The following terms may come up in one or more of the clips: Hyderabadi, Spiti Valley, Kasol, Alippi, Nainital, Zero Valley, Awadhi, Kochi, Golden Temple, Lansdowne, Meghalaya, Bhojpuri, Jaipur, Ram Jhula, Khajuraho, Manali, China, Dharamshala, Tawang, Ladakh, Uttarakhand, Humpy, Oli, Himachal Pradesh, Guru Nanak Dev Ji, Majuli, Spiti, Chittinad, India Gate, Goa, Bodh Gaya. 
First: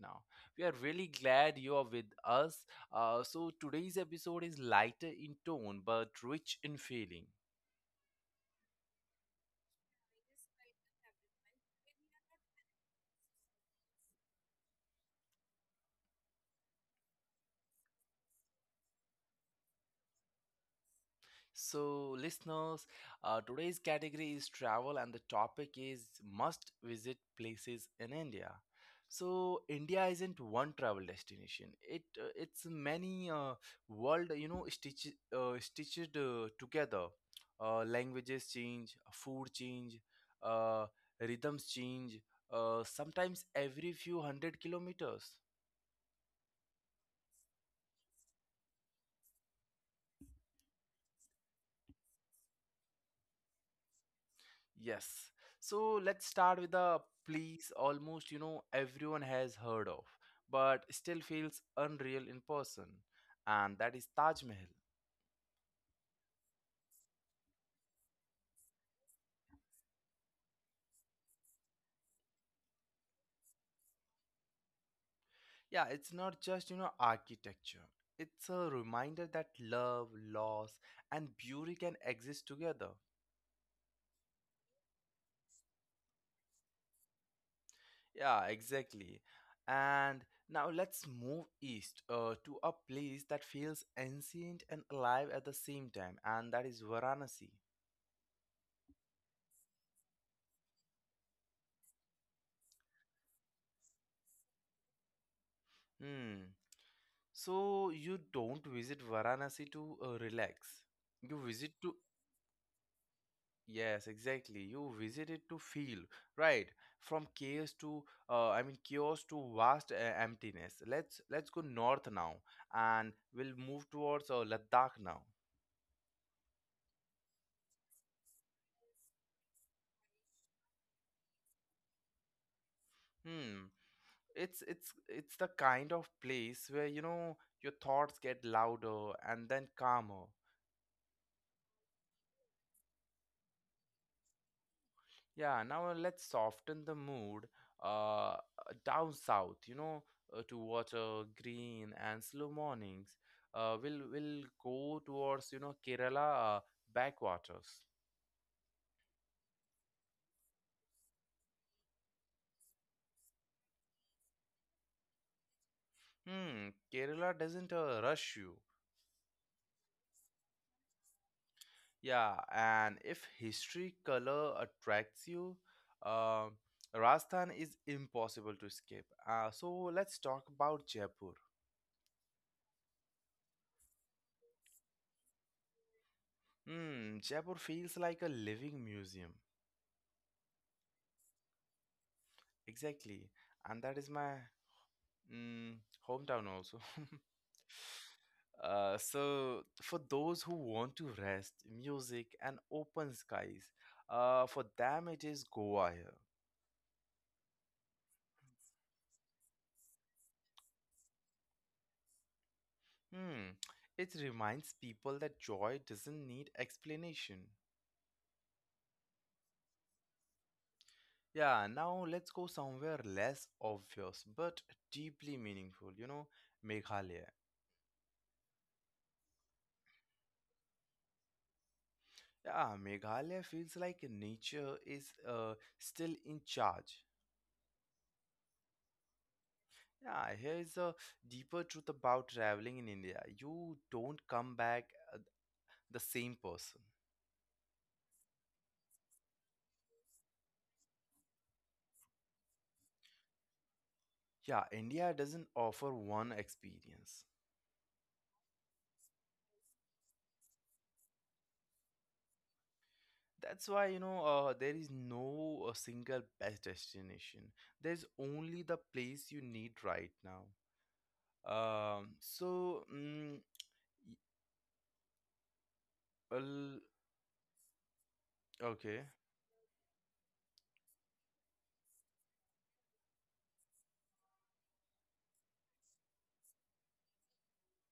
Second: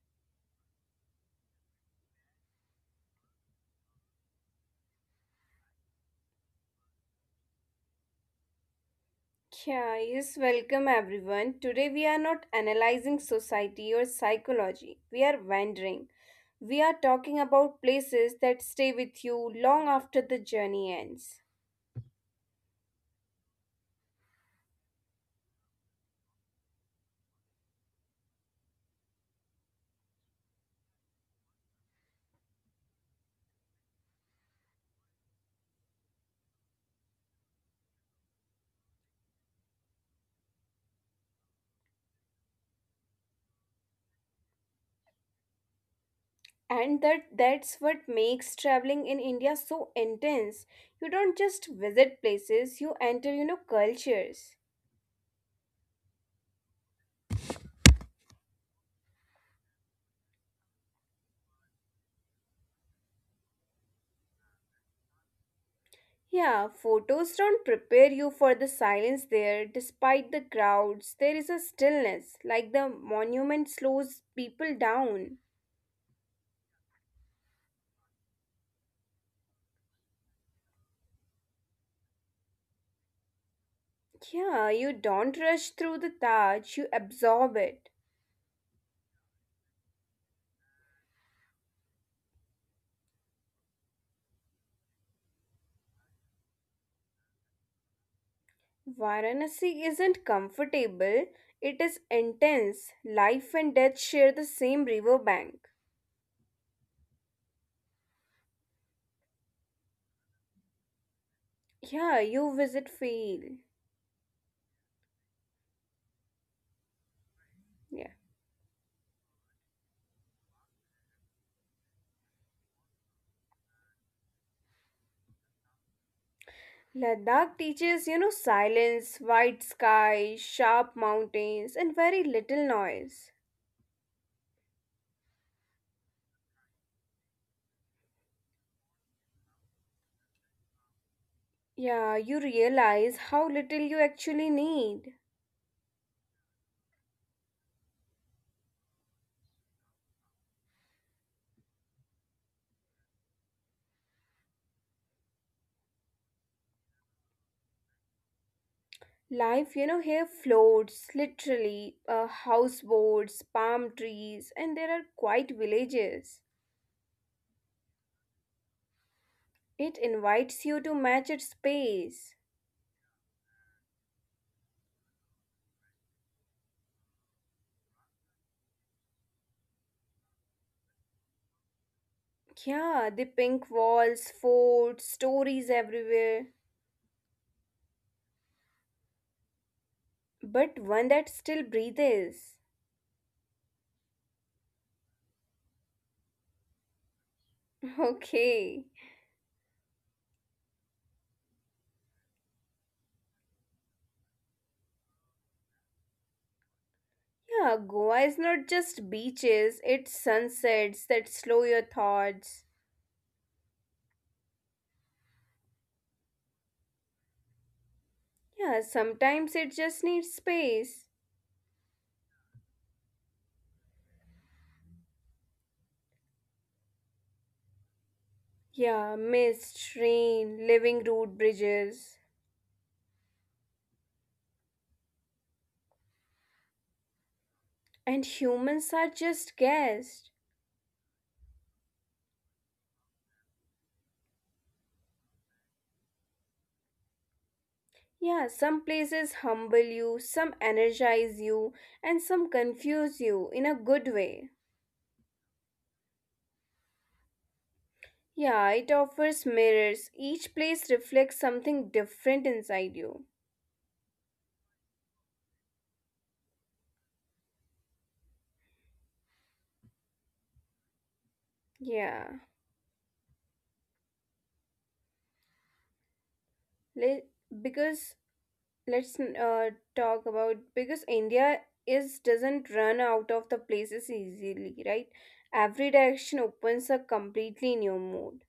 now, we are really glad you are with us. Today's episode is lighter in tone but rich in feeling. Yeah, yes, welcome everyone. Today we are not analyzing society or psychology. We are wandering. We are talking about places that stay with you long after the journey ends. So, listeners, today's category is travel, and the topic is must visit places in India. So, India isn't one travel destination. It's many world, stitch, stitched together. Languages change, food change, uh, rhythms change. Sometimes every few hundred kilometers. And that's what makes traveling in India so intense. You don't just visit places, you enter, you know, cultures. Yes. So let's start with the please almost you know everyone has heard of but still feels unreal in person, and that is Taj Mahal. Yeah, photos don't prepare you for the silence there. Despite the crowds, there is a stillness, like the monument slows people down. Yeah, it's not just architecture. It's a reminder that love, loss and beauty can exist together. Yeah, you don't rush through the Taj, you absorb it. Yeah, exactly. And now let's move east to a place that feels ancient and alive at the same time, and that is Varanasi. Varanasi isn't comfortable, it is intense. Life and death share the same riverbank. Hmm. So you don't visit Varanasi to relax. You Yeah, visit to you visit feel. yes, exactly. You visit it to feel right from Yeah. chaos to chaos to vast emptiness. Let's go north now, and we'll move towards Ladakh now. Ladakh teaches, you know, silence, white sky, sharp mountains, and very little noise. Hmm, it's the kind of place where you know your thoughts get louder and then calmer. Yeah, you realize how little you actually need. Yeah, now let's soften the mood uh, down south, you know, to water, green, and slow mornings. We'll go towards, you know, Kerala backwaters. Life, you know, here floats literally houseboats, palm trees, and there are quiet villages. Hmm, Kerala doesn't rush you. It invites you to match its space. Yeah, and if history color attracts you, uh, Rajasthan is impossible to escape. So let's talk about Jaipur. Yeah, the pink walls, forts, stories everywhere, Hmm, Jaipur feels like a living museum. but one that still breathes. Exactly. And that is my mm, hometown also. Okay. So for those who want to rest, music and open skies, for them it is Goa here. Yeah, Goa is not just beaches, it's sunsets that slow your thoughts. Hmm. It reminds people that joy doesn't need explanation. Yeah, sometimes it just needs space. Yeah, now let's go somewhere less obvious but deeply meaningful, you know, Meghalaya. Yeah, mist, rain, living road bridges. Yeah, Meghalaya feels like nature is still in charge. And humans are just guests. Yeah, here is a deeper truth about traveling in India. You don't come back uh, the same person. Yeah, some places humble you, some energize you, and some confuse you in a good way. Yeah, India doesn't offer one experience. Yeah, it offers mirrors. Each place reflects something different inside you. That's why, you know, there is no single best destination. There's only the place you need right now. Yeah. Um, so, mm, y- Let, well, because let's okay. Talk about because India is doesn't run out of the places easily, right? Every direction opens a completely new mood.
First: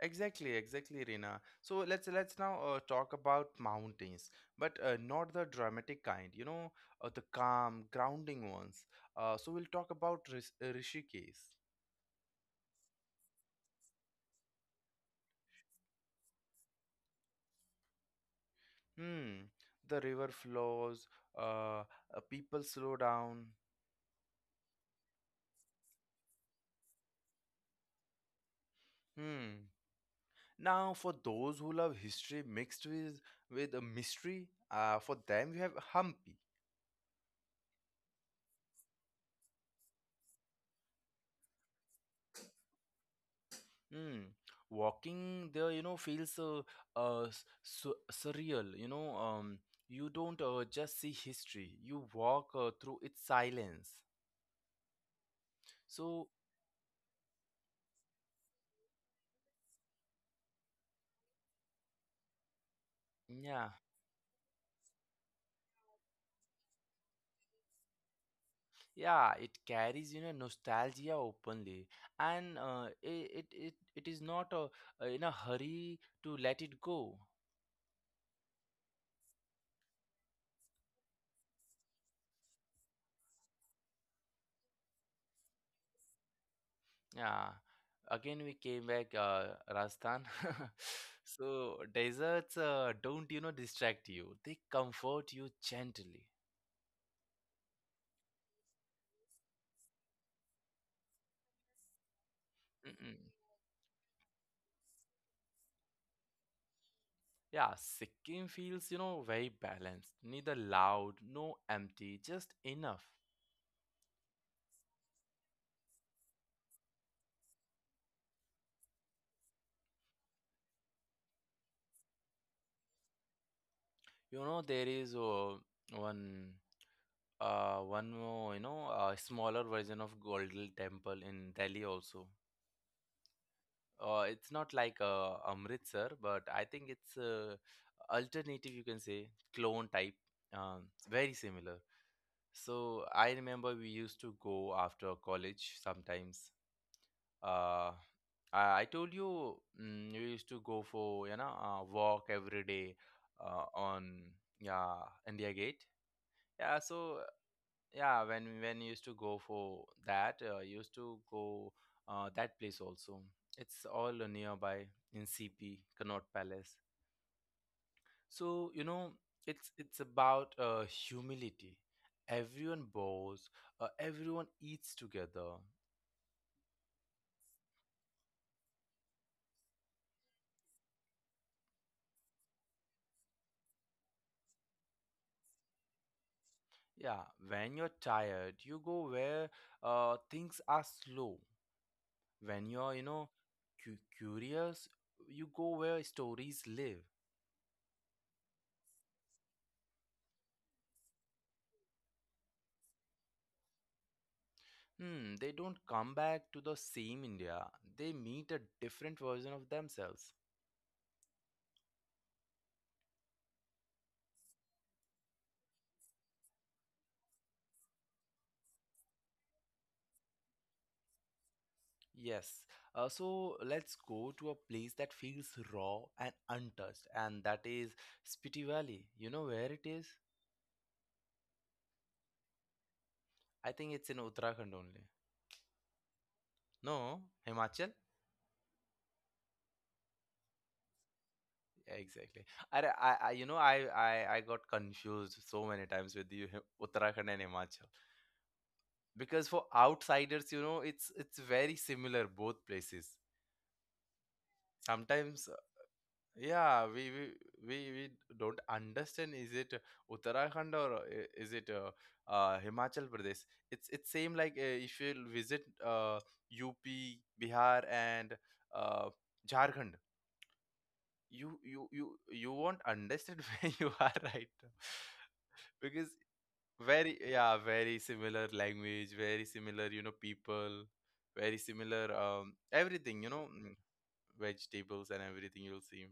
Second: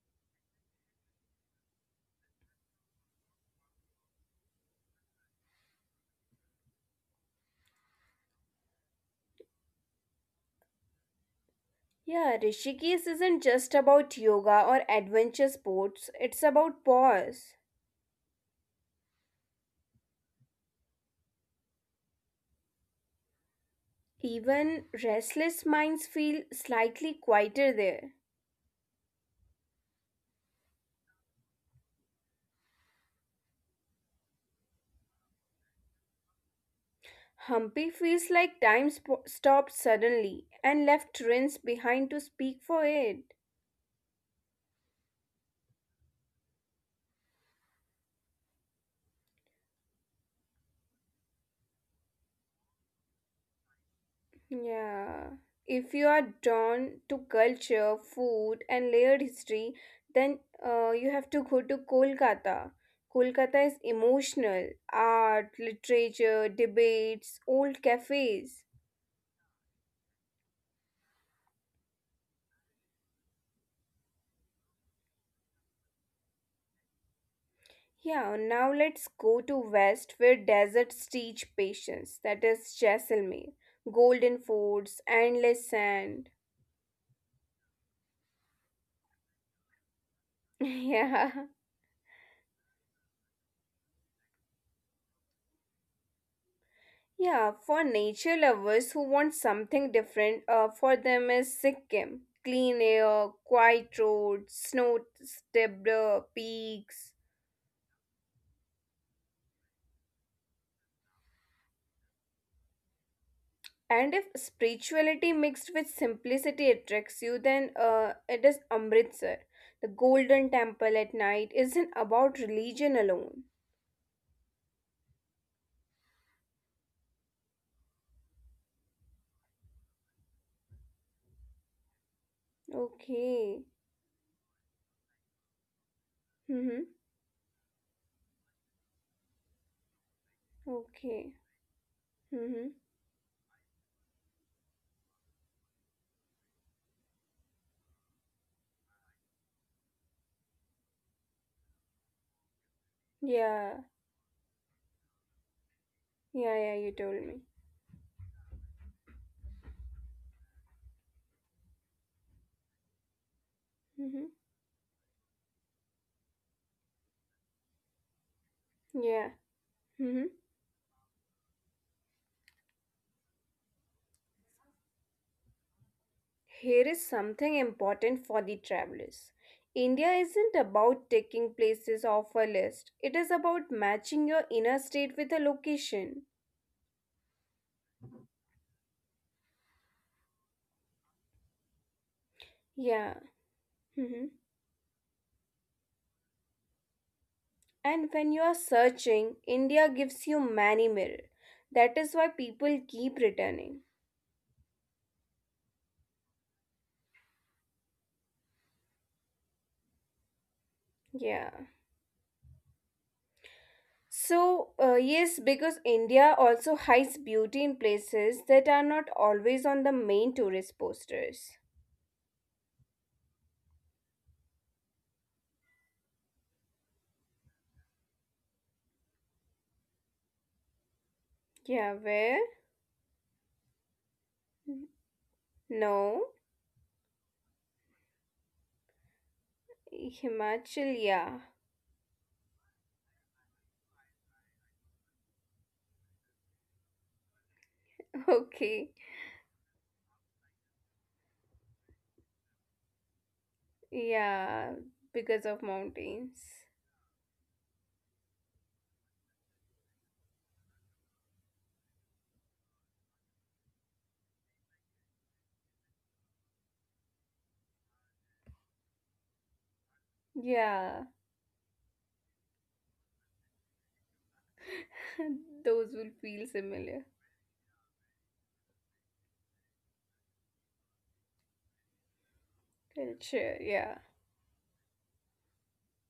Exactly, exactly, Rina. So let's now talk about mountains, but not the dramatic kind. You know, the calm, grounding ones. So we'll talk about Rishikesh. Yeah, Rishikesh isn't just about yoga or adventure sports, it's about pause. Hmm. The river flows. Uh, people slow down. Even restless minds feel slightly quieter there. Hmm. Now, for those who love history mixed with a mystery, for them we have Hampi. Humpy feels like time stopped suddenly and left Rince behind to speak for it. Mm. Walking there, you know, feels s- su surreal. You know, you don't just see history, you walk through its silence. Yeah. If you So, are drawn to culture, food, and layered history, then you have to go to Kolkata. yeah, Kolkata is emotional art, literature, debates, old cafes. yeah, it carries, you know, nostalgia openly, and it, it is not in a hurry to let it go. Yeah, now let's go to West where deserts teach patience. That is Jaisalmer. Golden forts, endless sand. Yeah, again we came back, Rajasthan. Yeah. So deserts don't, you know, distract you. They comfort you gently. Yeah, for nature lovers who want something different, for them is Sikkim. Clean Mm-mm. air, quiet roads, snow-stepped peaks. Yeah, Sikkim feels, you know, very balanced. Neither loud, no empty, just enough. And if spirituality mixed with simplicity attracts you, then it is Amritsar. The golden temple at night isn't about religion alone. You know, there is one, one more, you know, smaller version of Golden Temple in Delhi also. Okay. It's not like Amritsar, but I Mm-hmm. think it's alternative, you can say, clone type. Um, very Okay. similar. Mm-hmm. So I remember we used to go after college sometimes. uh, I told you you used to go for walk every day Yeah. on yeah India Gate. Yeah, Yeah, yeah, you so told me. yeah, when you used to go for that, you used to go that place also. It's all Mm-hmm. nearby in CP Connaught Palace. So you know Yeah. it's Mm-hmm. about humility. Everyone bows. Everyone eats together. Here is something important for the travelers. India isn't about taking places off a list. It is about matching your inner state with a location. Yeah, when you're tired, you go where things are slow. When you're, you know, Yeah. Mhm. curious, you go where stories live. And when you are searching, India gives you many mirror. That is why people keep returning. Hmm, they don't come back to the same India. They meet a different version of themselves. Yeah. So, yes, because India also hides beauty in places that are not always on the main tourist posters. Yes. So let's go to a place that feels raw and untouched, and that is Spiti Valley. You know where it is? Yeah, where? I think it's in Uttarakhand only. No. No, Himachal? Himachal, yeah. Yeah, exactly. I you know, I got confused so many times with you, Uttarakhand and Himachal, Okay. because for outsiders, you know, it's very similar both places. Yeah, because Sometimes, of mountains. yeah, we don't understand. Is it Uttarakhand or is it Himachal Pradesh? It's same like if you visit UP, Bihar, and uh, Jharkhand. Yeah, You won't understand where you are right now those because will feel similar. very yeah very similar language, very similar you know people, very similar everything you know Culture, yeah. vegetables and everything you'll see.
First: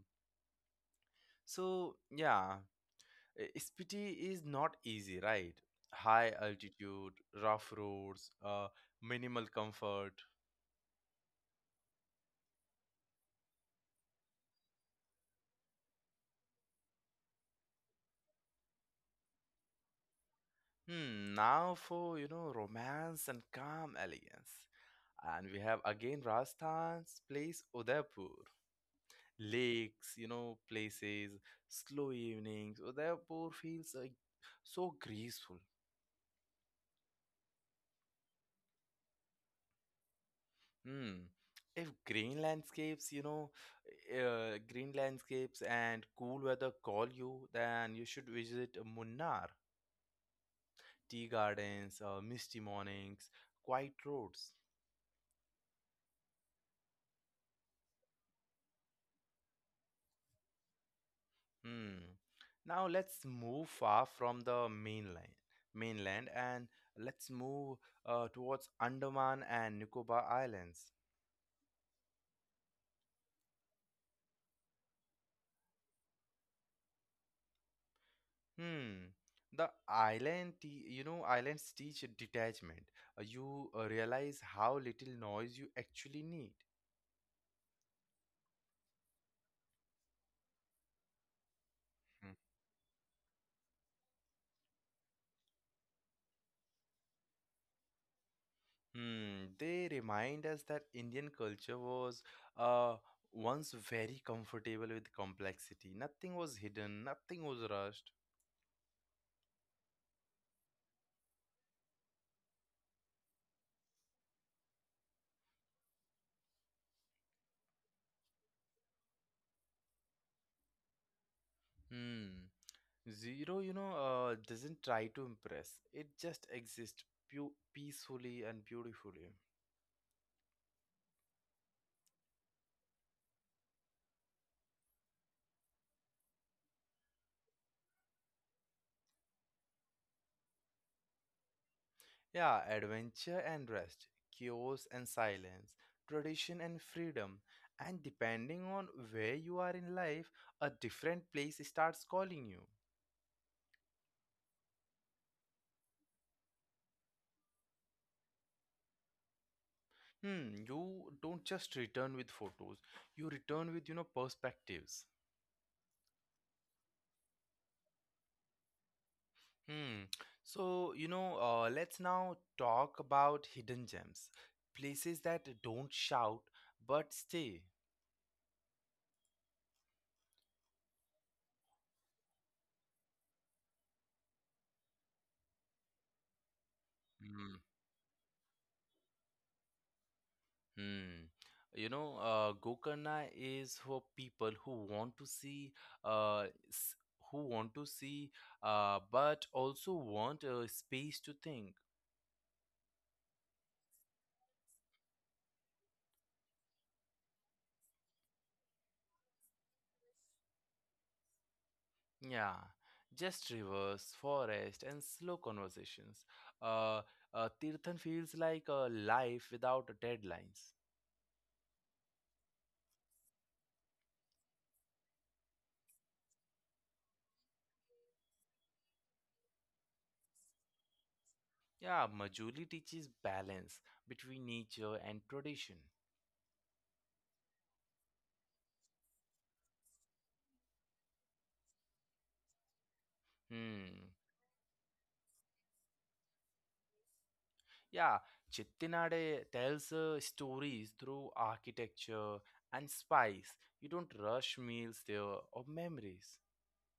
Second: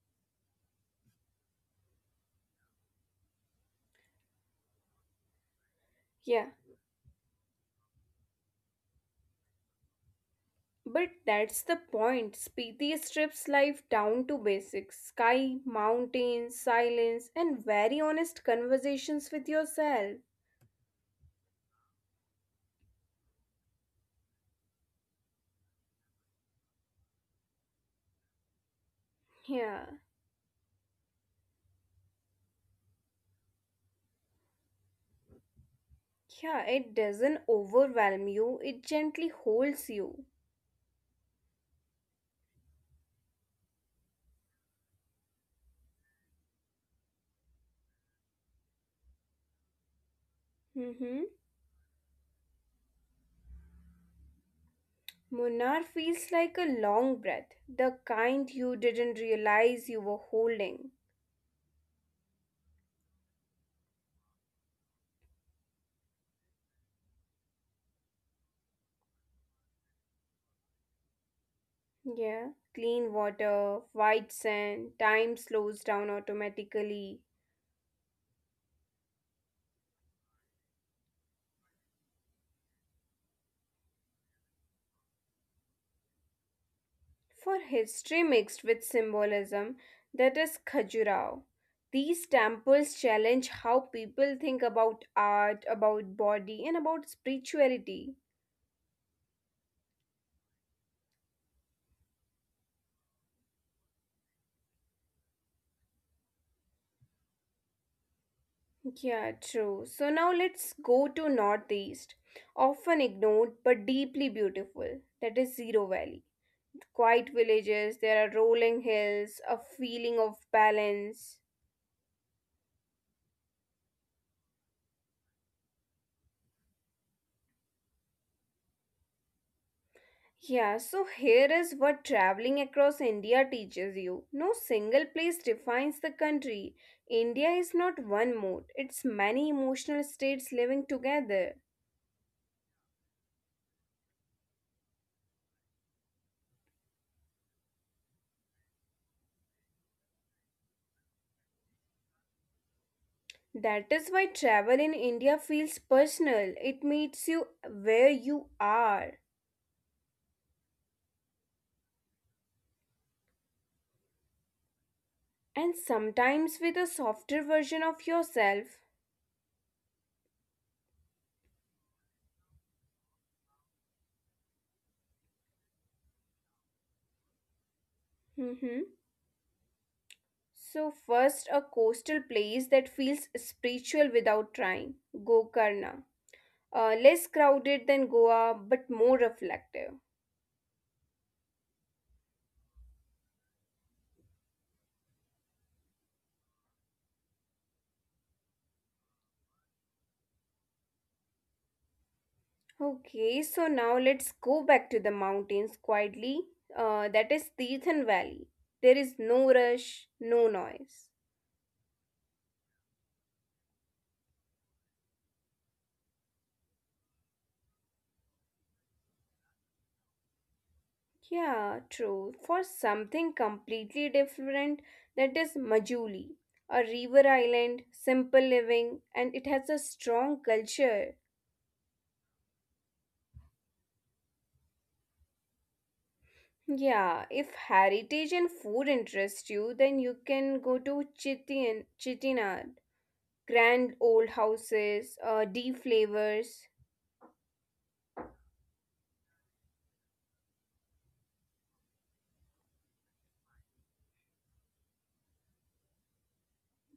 So yeah, Spiti is not easy, right? High Yeah, altitude, rough roads, minimal comfort. but that's the point. Spiti strips life down to basics sky, mountains, silence, and very honest conversations with yourself. Hmm, now for you know romance and calm elegance, and we have again Rajasthan's place Udaipur. Yeah. Lakes, you know, places, slow evenings. So therefore, feels like so graceful. Yeah, it doesn't overwhelm you, it gently holds you. Hmm. If green landscapes, you know, green landscapes and cool weather call you, then you should visit Munnar. Mm-hmm. Tea gardens, misty mornings, quiet roads. Munar feels like a long breath, the kind you didn't realize you were holding. Hmm. Now let's move far from the mainland, mainland, and let's move towards Andaman and Nicobar Islands. Yeah. Clean water, white sand, time slows down automatically. Hmm. You know, islands teach detachment. You realize how little noise you actually need. For history mixed with symbolism, that is Khajuraho. These Mhm. temples challenge how people think about art, about body, and about spirituality. Hmm. They remind us that Indian culture was uh, once very comfortable with complexity. Nothing was hidden, nothing was rushed. Yeah, true. So now let's go to Northeast. Often ignored but deeply beautiful, that is Zero Valley. Quiet villages, there are rolling hills, a feeling of balance. Hmm. Zero, you know, doesn't try to impress. It just exists peacefully and beautifully. Yeah, so here is what traveling across India teaches you. No single place defines the country. India is not one mode, it's many emotional states living together. Yeah, adventure and rest, chaos and silence, tradition and freedom. And depending on where you are in life, a different place starts calling you. That is why travel in India feels personal. It meets you where you are Hmm, you don't just return with photos, you return with, you know, perspectives. and sometimes with a softer version of yourself. Hmm. So, you know, let's now talk about hidden gems, places that don't shout but stay. Mm-hmm. So, first, a coastal place that feels spiritual without trying Gokarna. Less crowded than Goa, but more reflective. Hmm. You know, Gokarna is for people who want to see, uh, s- who want to see, but also want a space to think. Okay, so now let's go back to the mountains quietly. That is Tirthan Valley. There is no rush, no noise. Yeah, just rivers, forest, and slow conversations. Uh, Tirthan feels like a life without deadlines. Yeah, true. For something completely different, that is Majuli, a river island, simple living, and it has a strong culture. Yeah, Majuli teaches balance between nature and tradition. Yeah, if heritage and food interest you, then you can go to Chittinad. Hmm. Grand old houses, deep flavors. Yeah, Chettinade tells stories through architecture and spice. You don't rush meals there or memories.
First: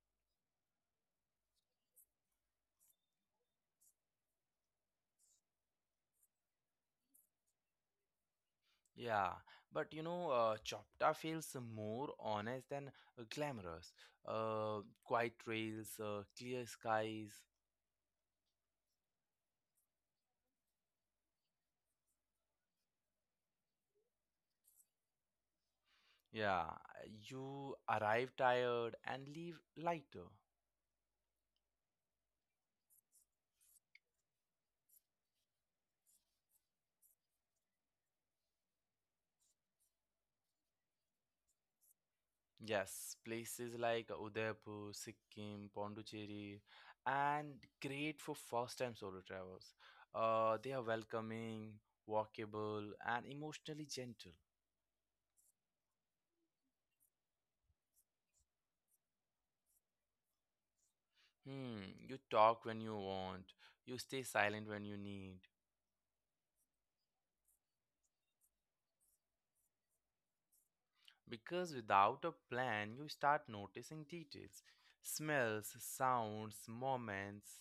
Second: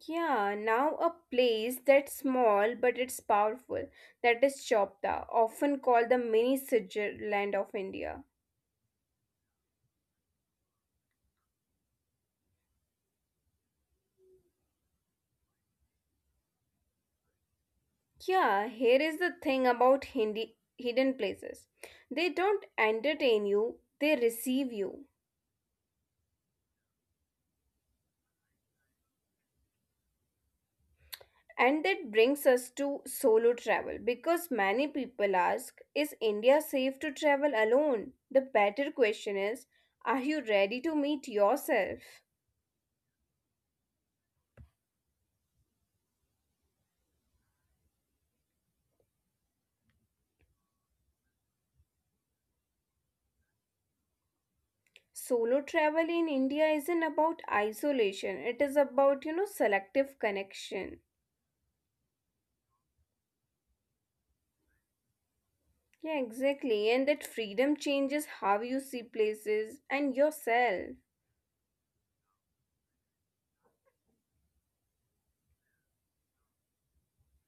Yeah, now a place that's small but it's powerful. That is Chopta, often called the mini Switzerland of India. Yeah, but you know, Chopta feels more honest than glamorous. Quiet trails, clear skies. Yeah, here is the thing about Hindi, hidden places. They don't entertain you, they receive you. Yeah, you arrive tired and leave lighter. And that brings us to solo travel because many people ask, is India safe to travel alone? The better question is, are you ready to meet yourself? Yes, places like Udaipur, Sikkim, Pondicherry, and great for first-time solo travelers. They are welcoming, walkable, and emotionally gentle. Solo travel in India isn't about isolation, it is about, you know, selective connection. Hmm, you talk when you want, you stay silent when you need. Yeah, exactly. And that freedom changes how you see places and yourself. Because without a plan, you start noticing details, smells, sounds, moments.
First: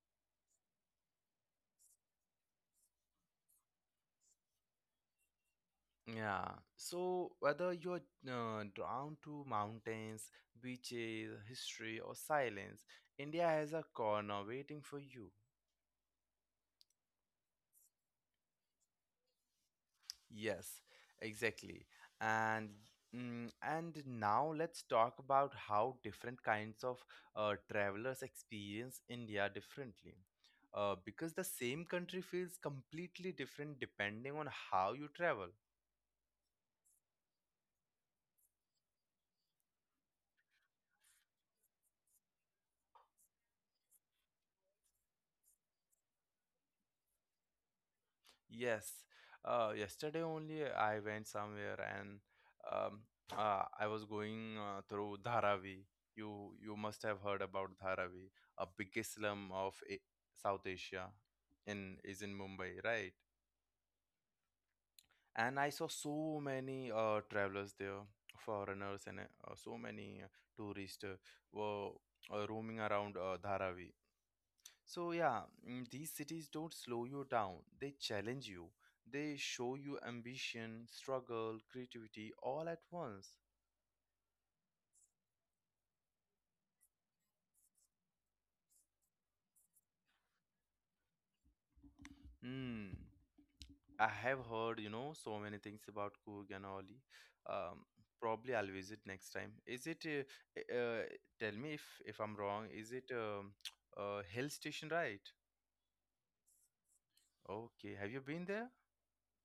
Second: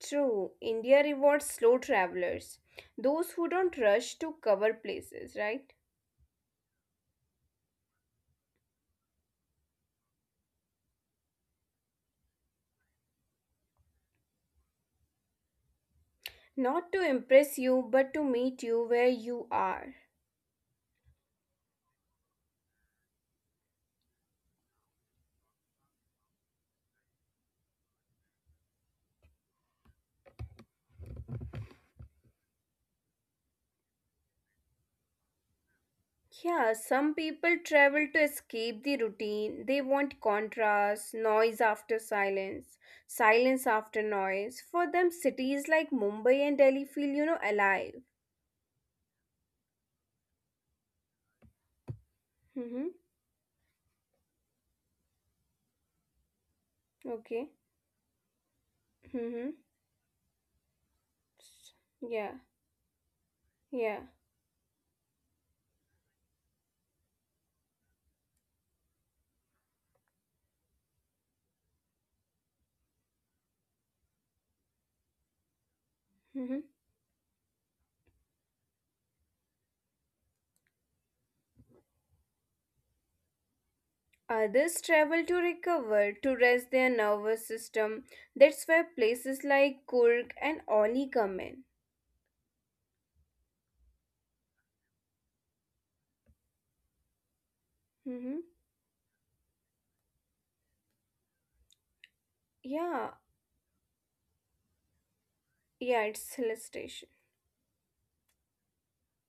True, India rewards slow travelers, those who don't rush to cover places, right? Yeah, so whether you're drawn to mountains, beaches, history, or silence, India has a corner waiting for you. Not to impress you, but to meet you where you are. Yes, exactly. And and now let's talk about how different kinds of travelers experience India differently. Because the same country feels completely different depending on how you travel. Yeah, some people travel to escape the routine. They want contrast, noise after silence, silence after noise. For them, cities like Mumbai and Delhi feel, you know, alive. Yes. Yesterday only I went somewhere and Mm-hmm. um, I was going through Dharavi. You must have heard Okay. about Dharavi, a biggest Mm-hmm. slum of South Asia, in is Yeah. in Mumbai, right? Yeah. And I saw so many travelers there, foreigners and so many tourists were roaming around Dharavi, so, yeah, these cities Mm-hmm. don't slow you down, they challenge you. They show you ambition, struggle, creativity all at once. Others travel to recover, to rest their nervous system. That's where places like Kurg and Oli come in. Hmm, I have heard, you know, so many things about Coorg and Oli. Um, Mm-hmm. probably I'll visit next time. Is it, tell me if I'm wrong, is it Yeah. Hill station, right? Yeah, it's hill station. Okay, have you been there?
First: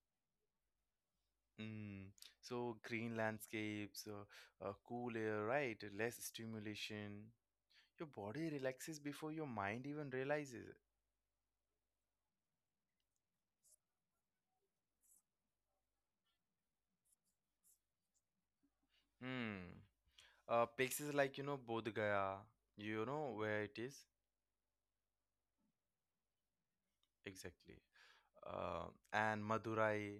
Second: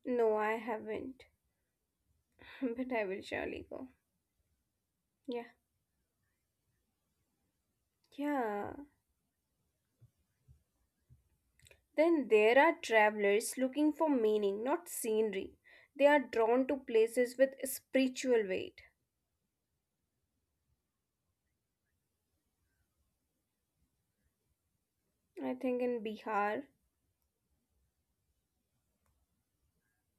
No, I haven't, Mm. So but I green will surely go. landscapes, cool air, Yeah. right? Less stimulation. Your body Yeah. relaxes before your mind even realizes it. Then there are travelers looking for meaning, not scenery. They are drawn to places with spiritual weight. Hmm. Places like, you know, Bodh Gaya, you know where it is I think in Bihar. exactly. Uh, and Madurai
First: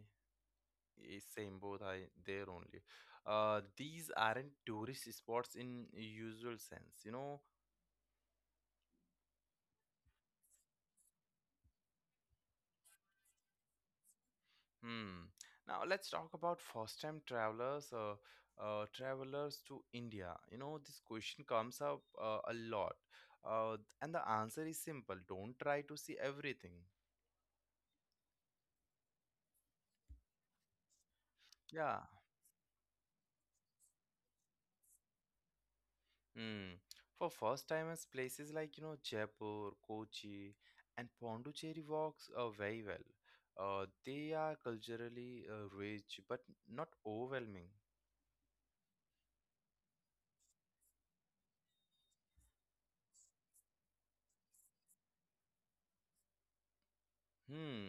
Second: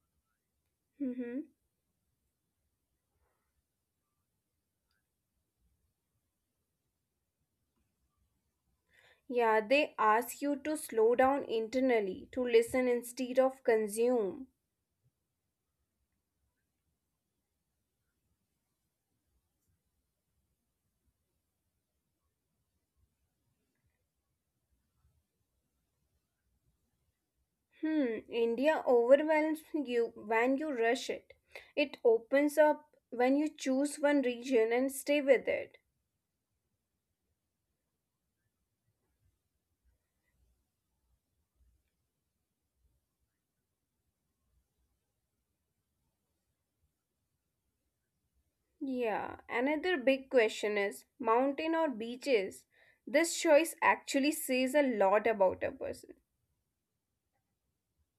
is Mm-hmm. same, both are there only. These aren't tourist spots in usual sense, you know. Yeah, they ask you to slow down internally, to listen instead of consume. Hmm. Now let's talk about first-time travelers, travelers to India. You know, this question comes up a lot. Uh, and the answer is simple. Don't try to see everything. Hmm, India overwhelms you when you rush it. It Yeah. opens up when you choose one region and stay with it. Mm. For first timers, places like you know Jaipur, Kochi, and Pondicherry works very well. They are culturally rich but not overwhelming. Yeah, another big question is mountain or beaches? This choice actually says a lot about a person. Hmm.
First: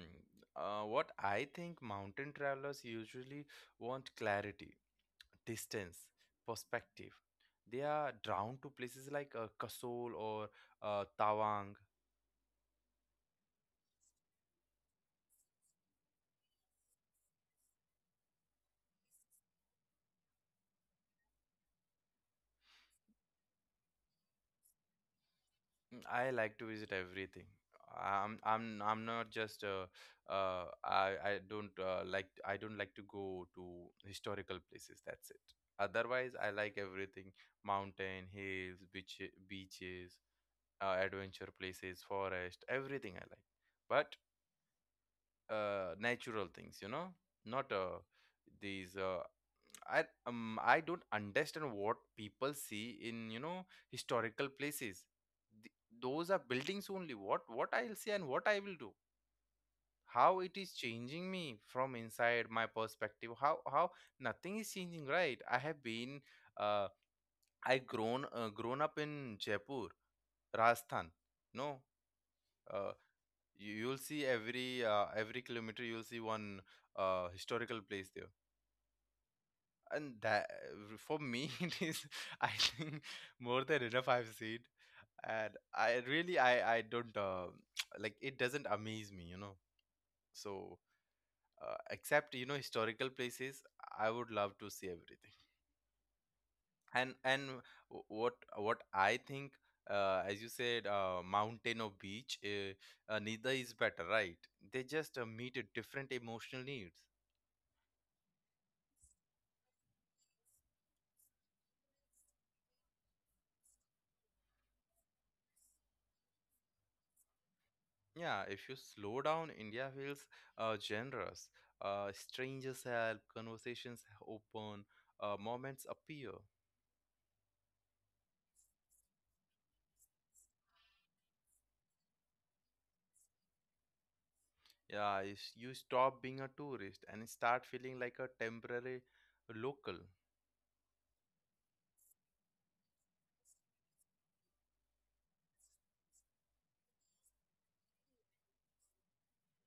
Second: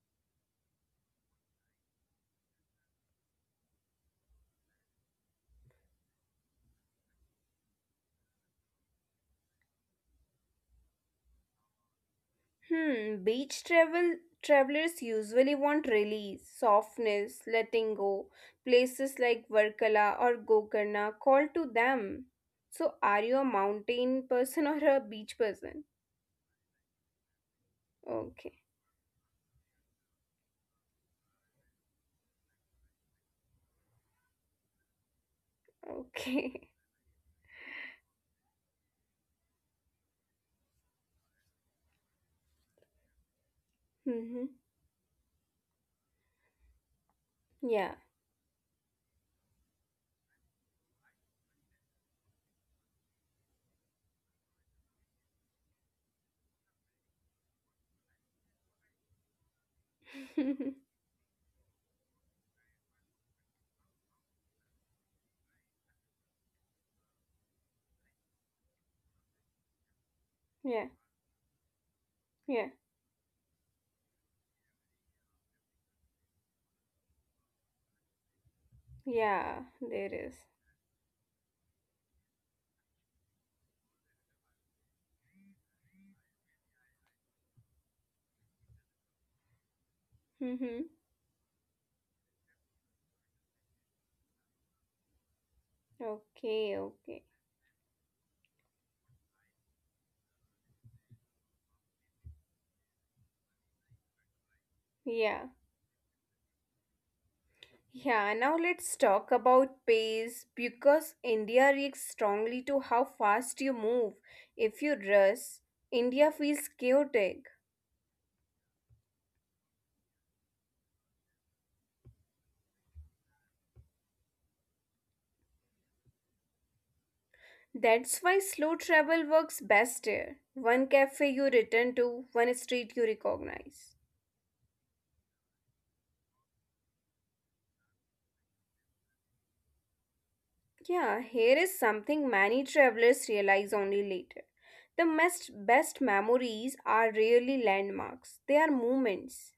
What I think mountain travelers usually want clarity, distance, perspective. They are drawn to places like Kasol or Tawang. Hmm, beach travel travelers usually want release, softness, letting go. Places like Varkala or Gokarna call to them. So are you a mountain person or a beach person? I like to visit everything. I'm Okay. I'm I'm not just I don't like. I don't like to go to historical places. That's it. Otherwise, I Okay. like everything: mountain, hills, beach, beaches, adventure places, forest, everything I like. But Mhm. Natural things, you know, not Yeah. These. I don't understand what people see in historical places. Th- those are buildings only. What I'll see and what I will do. How it is changing me from inside my perspective. How nothing is changing, right? I have been uh, I grown grown up in Jaipur, yeah. Rajasthan. No, Yeah. uh, you you'll see every kilometer you'll see one historical place there, Yeah, there and is. that for me it is, I think, more than enough I've seen. And I really, I don't like, it doesn't amaze me, you know. So Mhm. Except, you know, historical places, I would love to see everything. Okay, and okay. and wh- what what I think, as you said, mountain or beach, neither is better, right? They just Yeah. meet a different emotional needs. Yeah, now let's talk about pace because India reacts strongly to how fast you move. If you rush, India feels chaotic. Yeah, if you slow down, India feels generous. Strangers help, conversations open, moments appear. That's why slow travel works best here. One cafe you return to, one street you recognize. Yeah, you, you stop being a tourist and start feeling like a temporary local. Yeah, here is something many travelers realize only later. The best memories are rarely landmarks, they are moments.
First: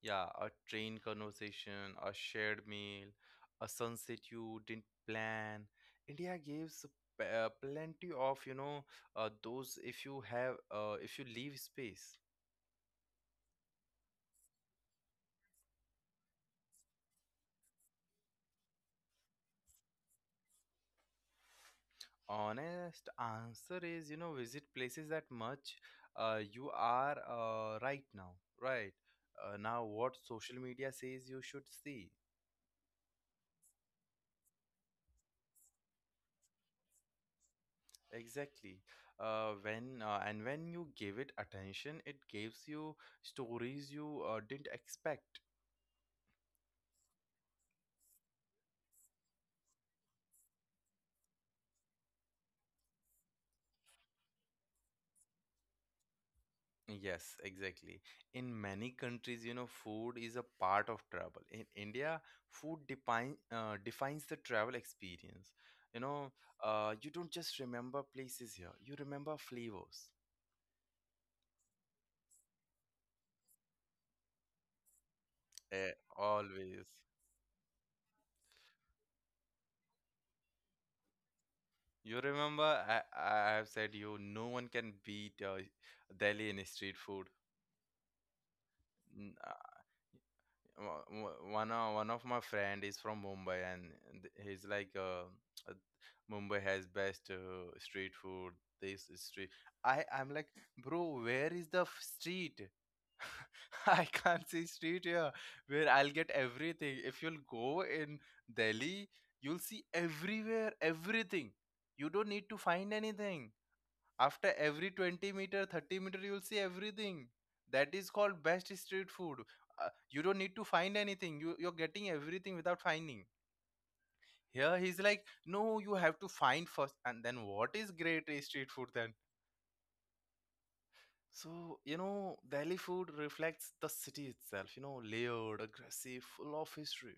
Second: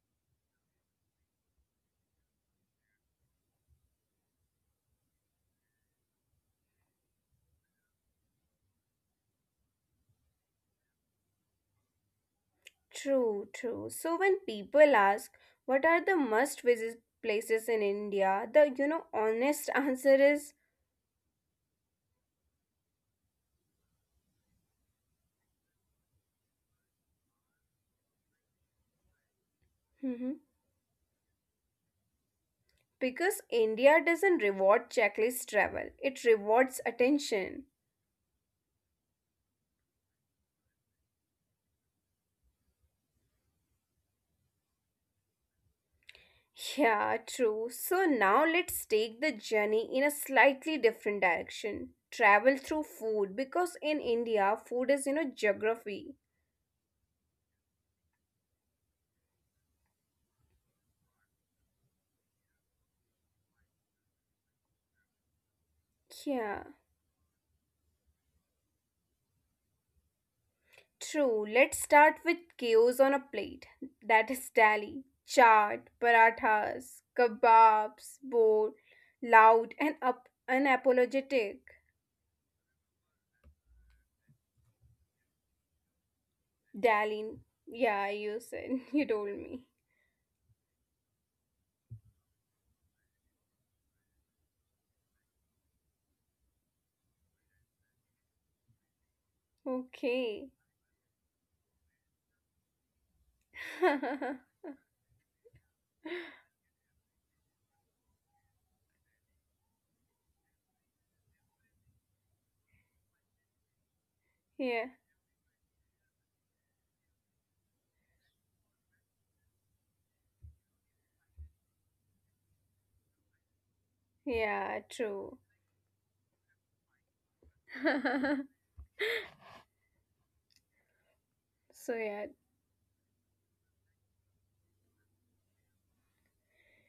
Yeah, a train conversation, a shared meal, a sunset you didn't plan. India gives plenty of, you know, those, if you have, if you leave space. True, true. So when people ask what are the must visit places in India, the you know honest answer is Honest answer is, you know, visit places that much you are right now, right? Now what hmm social media says you should see. because India doesn't reward checklist travel. It rewards attention. Exactly. Uh, when uh, and when you give it attention, it gives you stories you didn't expect. Yeah, true. So now let's take the journey in a slightly different direction. Travel through food because in India food is you know geography. Yes, exactly. In many countries, you know, food is a part of travel. In India, food define defines the travel experience. You know, Yeah. You don't just remember places here; you remember flavors. True, let's start with chaos on a plate. That is dali, Eh, chaat, always. parathas, kebabs, bold, loud, and up unapologetic. You remember? I have said you. No one can beat Delhi in street food. Dali, yeah, you said, you told me. One of my friend is from Mumbai, and he's like uh, Mumbai has best street food. This is street. I'm like, Okay. bro, where is the street? I can't see street here. Where I'll get everything? If you'll go in Delhi, you'll see everywhere, everything. You don't need to find anything. After every yeah, 20 meter, 30 meter, you will see everything. That is called best street food. You don't need to find anything, you're getting everything without finding. Here, he's yeah, like, true. no, you have to find first, and then what is great street food then? So, you so, know, yeah, Delhi food reflects the city itself, you know, layered, aggressive, full of history.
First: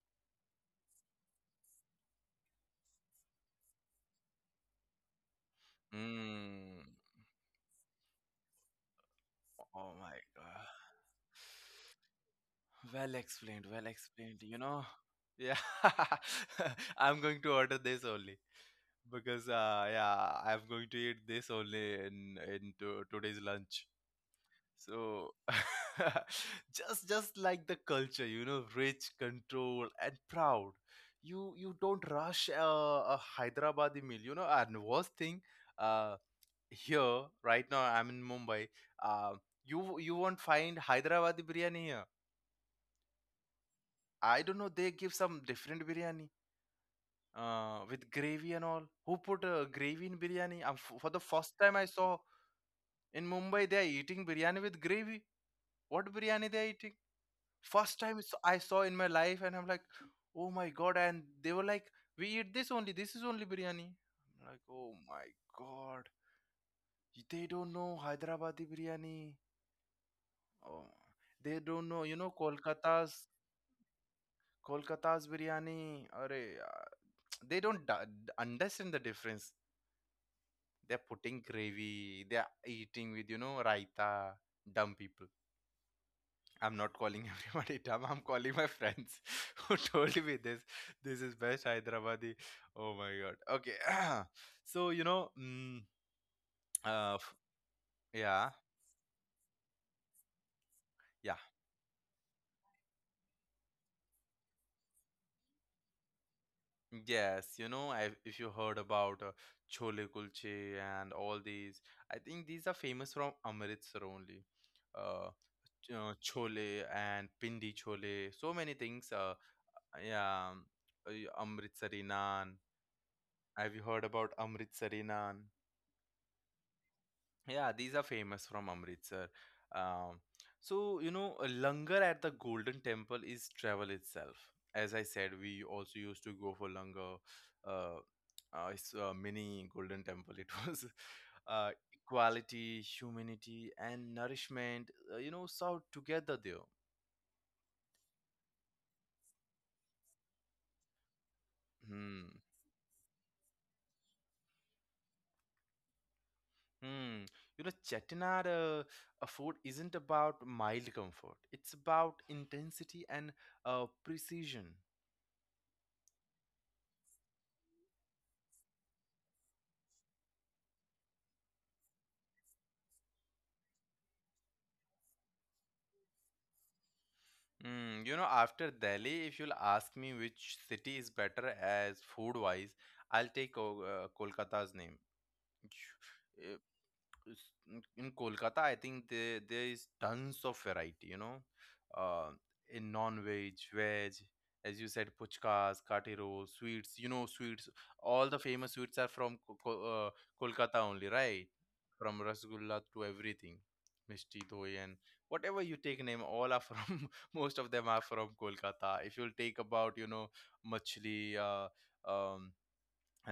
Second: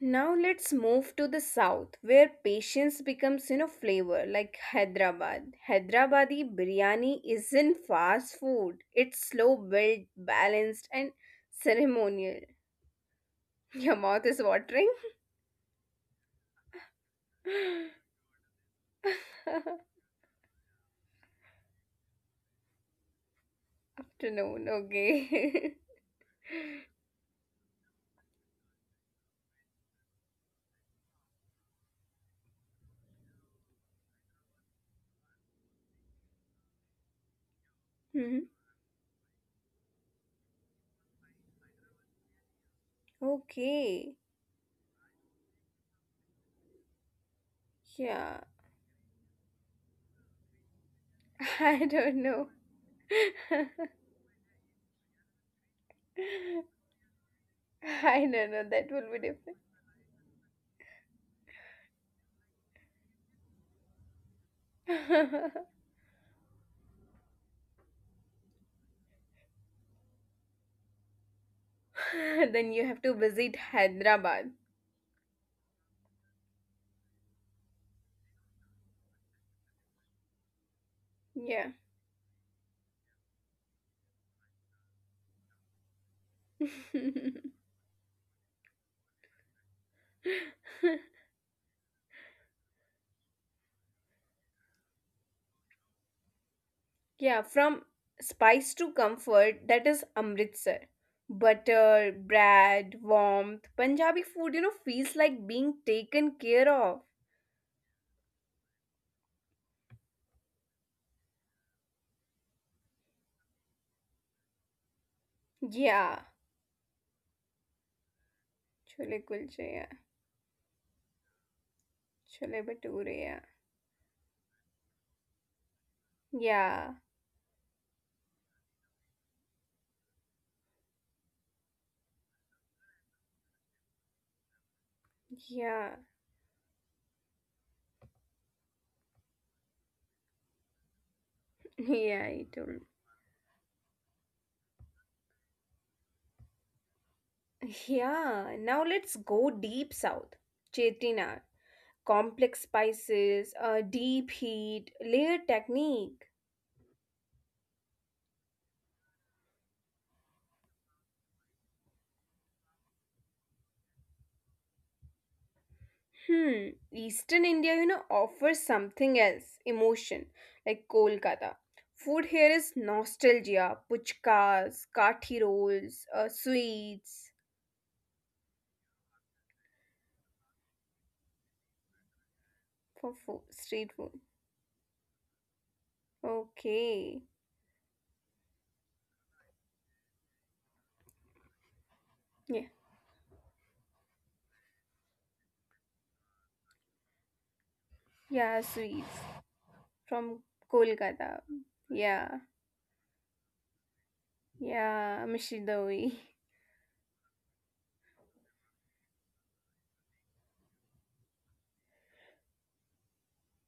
now let's move to the south where patience becomes you know flavor like Hyderabad. Hyderabadi Mm, biryani isn't fast food. It's slow oh built, my god. balanced and ceremonial. Well explained, well Your mouth explained, is you know. watering? Yeah. I'm going to order this only because, yeah, I'm going to eat this only in today's lunch. Afternoon, So okay. just like the culture, you know, rich, controlled, and proud. You don't rush a Hyderabadi meal, you know. And worst thing, uh, here right now I'm in Mhm. Mumbai. Uh, you won't find Hyderabadi biryani here. Okay. I don't know. They give some different biryani Yeah. with gravy and all. Who put gravy in biryani? For the I first time don't I know. saw. In Mumbai, they are eating biryani with gravy. What I biryani they are eating? don't First time know, it's- that I will be saw in my different. life, and I'm like, oh my god! And they were like, we eat this only. This is only biryani. I'm like, oh my god! They don't know Hyderabadi biryani. Oh, they don't know. Then you have to visit Hyderabad. Kolkata's biryani. Arey, they don't understand the difference. They're Yeah. putting gravy. They're eating with, you know, raita. Dumb people. I'm not calling everybody dumb. I'm calling my friends who told me this. This is best Hyderabadi. Oh my god. Okay. So, you know, yeah, uh, f- from spice yeah, to comfort, that is Amritsar. yeah, Butter, bread, warmth, Punjabi food, you know, feels like being taken care of. yes. You know, I, if you heard about chole kulche and all these, I think these are famous from Amritsar only. Uh, Yeah, Chole and pindi chole, so many chole things. kulche, yeah, yeah, um, Amritsari chole naan. bhature, yeah, Have you heard about Amritsari naan? yeah, Yeah, these are famous from Amritsar. Um, so, you know, a langar at the Golden Temple is travel itself. As I said, we yeah, also used to go for langar. Uh, it's a mini Golden Temple. It was yeah, I told. equality, humanity, and nourishment, you know, served together there. Yeah, now let's go deep south. Chettinad, Hmm. complex spices, deep heat, layer technique. Hmm. You know, Chettinad food isn't about mild comfort. It's about intensity and precision. Hmm, Eastern India, you know, offers something else, emotion, like Kolkata. Food here is nostalgia, puchkas, kathi rolls, sweets Mm, you know, after Delhi, if you'll ask me which city is better as food wise, for food, I'll take street food. Kolkata's name. Okay, In in Kolkata, I think there is tons of variety. You know, uh, yeah, in non-veg, veg, as you said, puchkas, kati rolls, sweets. You know, sweets. All yeah, the famous sweets sweets are from from Kolkata Kolkata. only, right? Yeah, From rasgulla to everything, mishti doi, yeah, and whatever mishidawi, you take name, all are from. Most of them are from Kolkata. If you'll take about, you know, machli, um,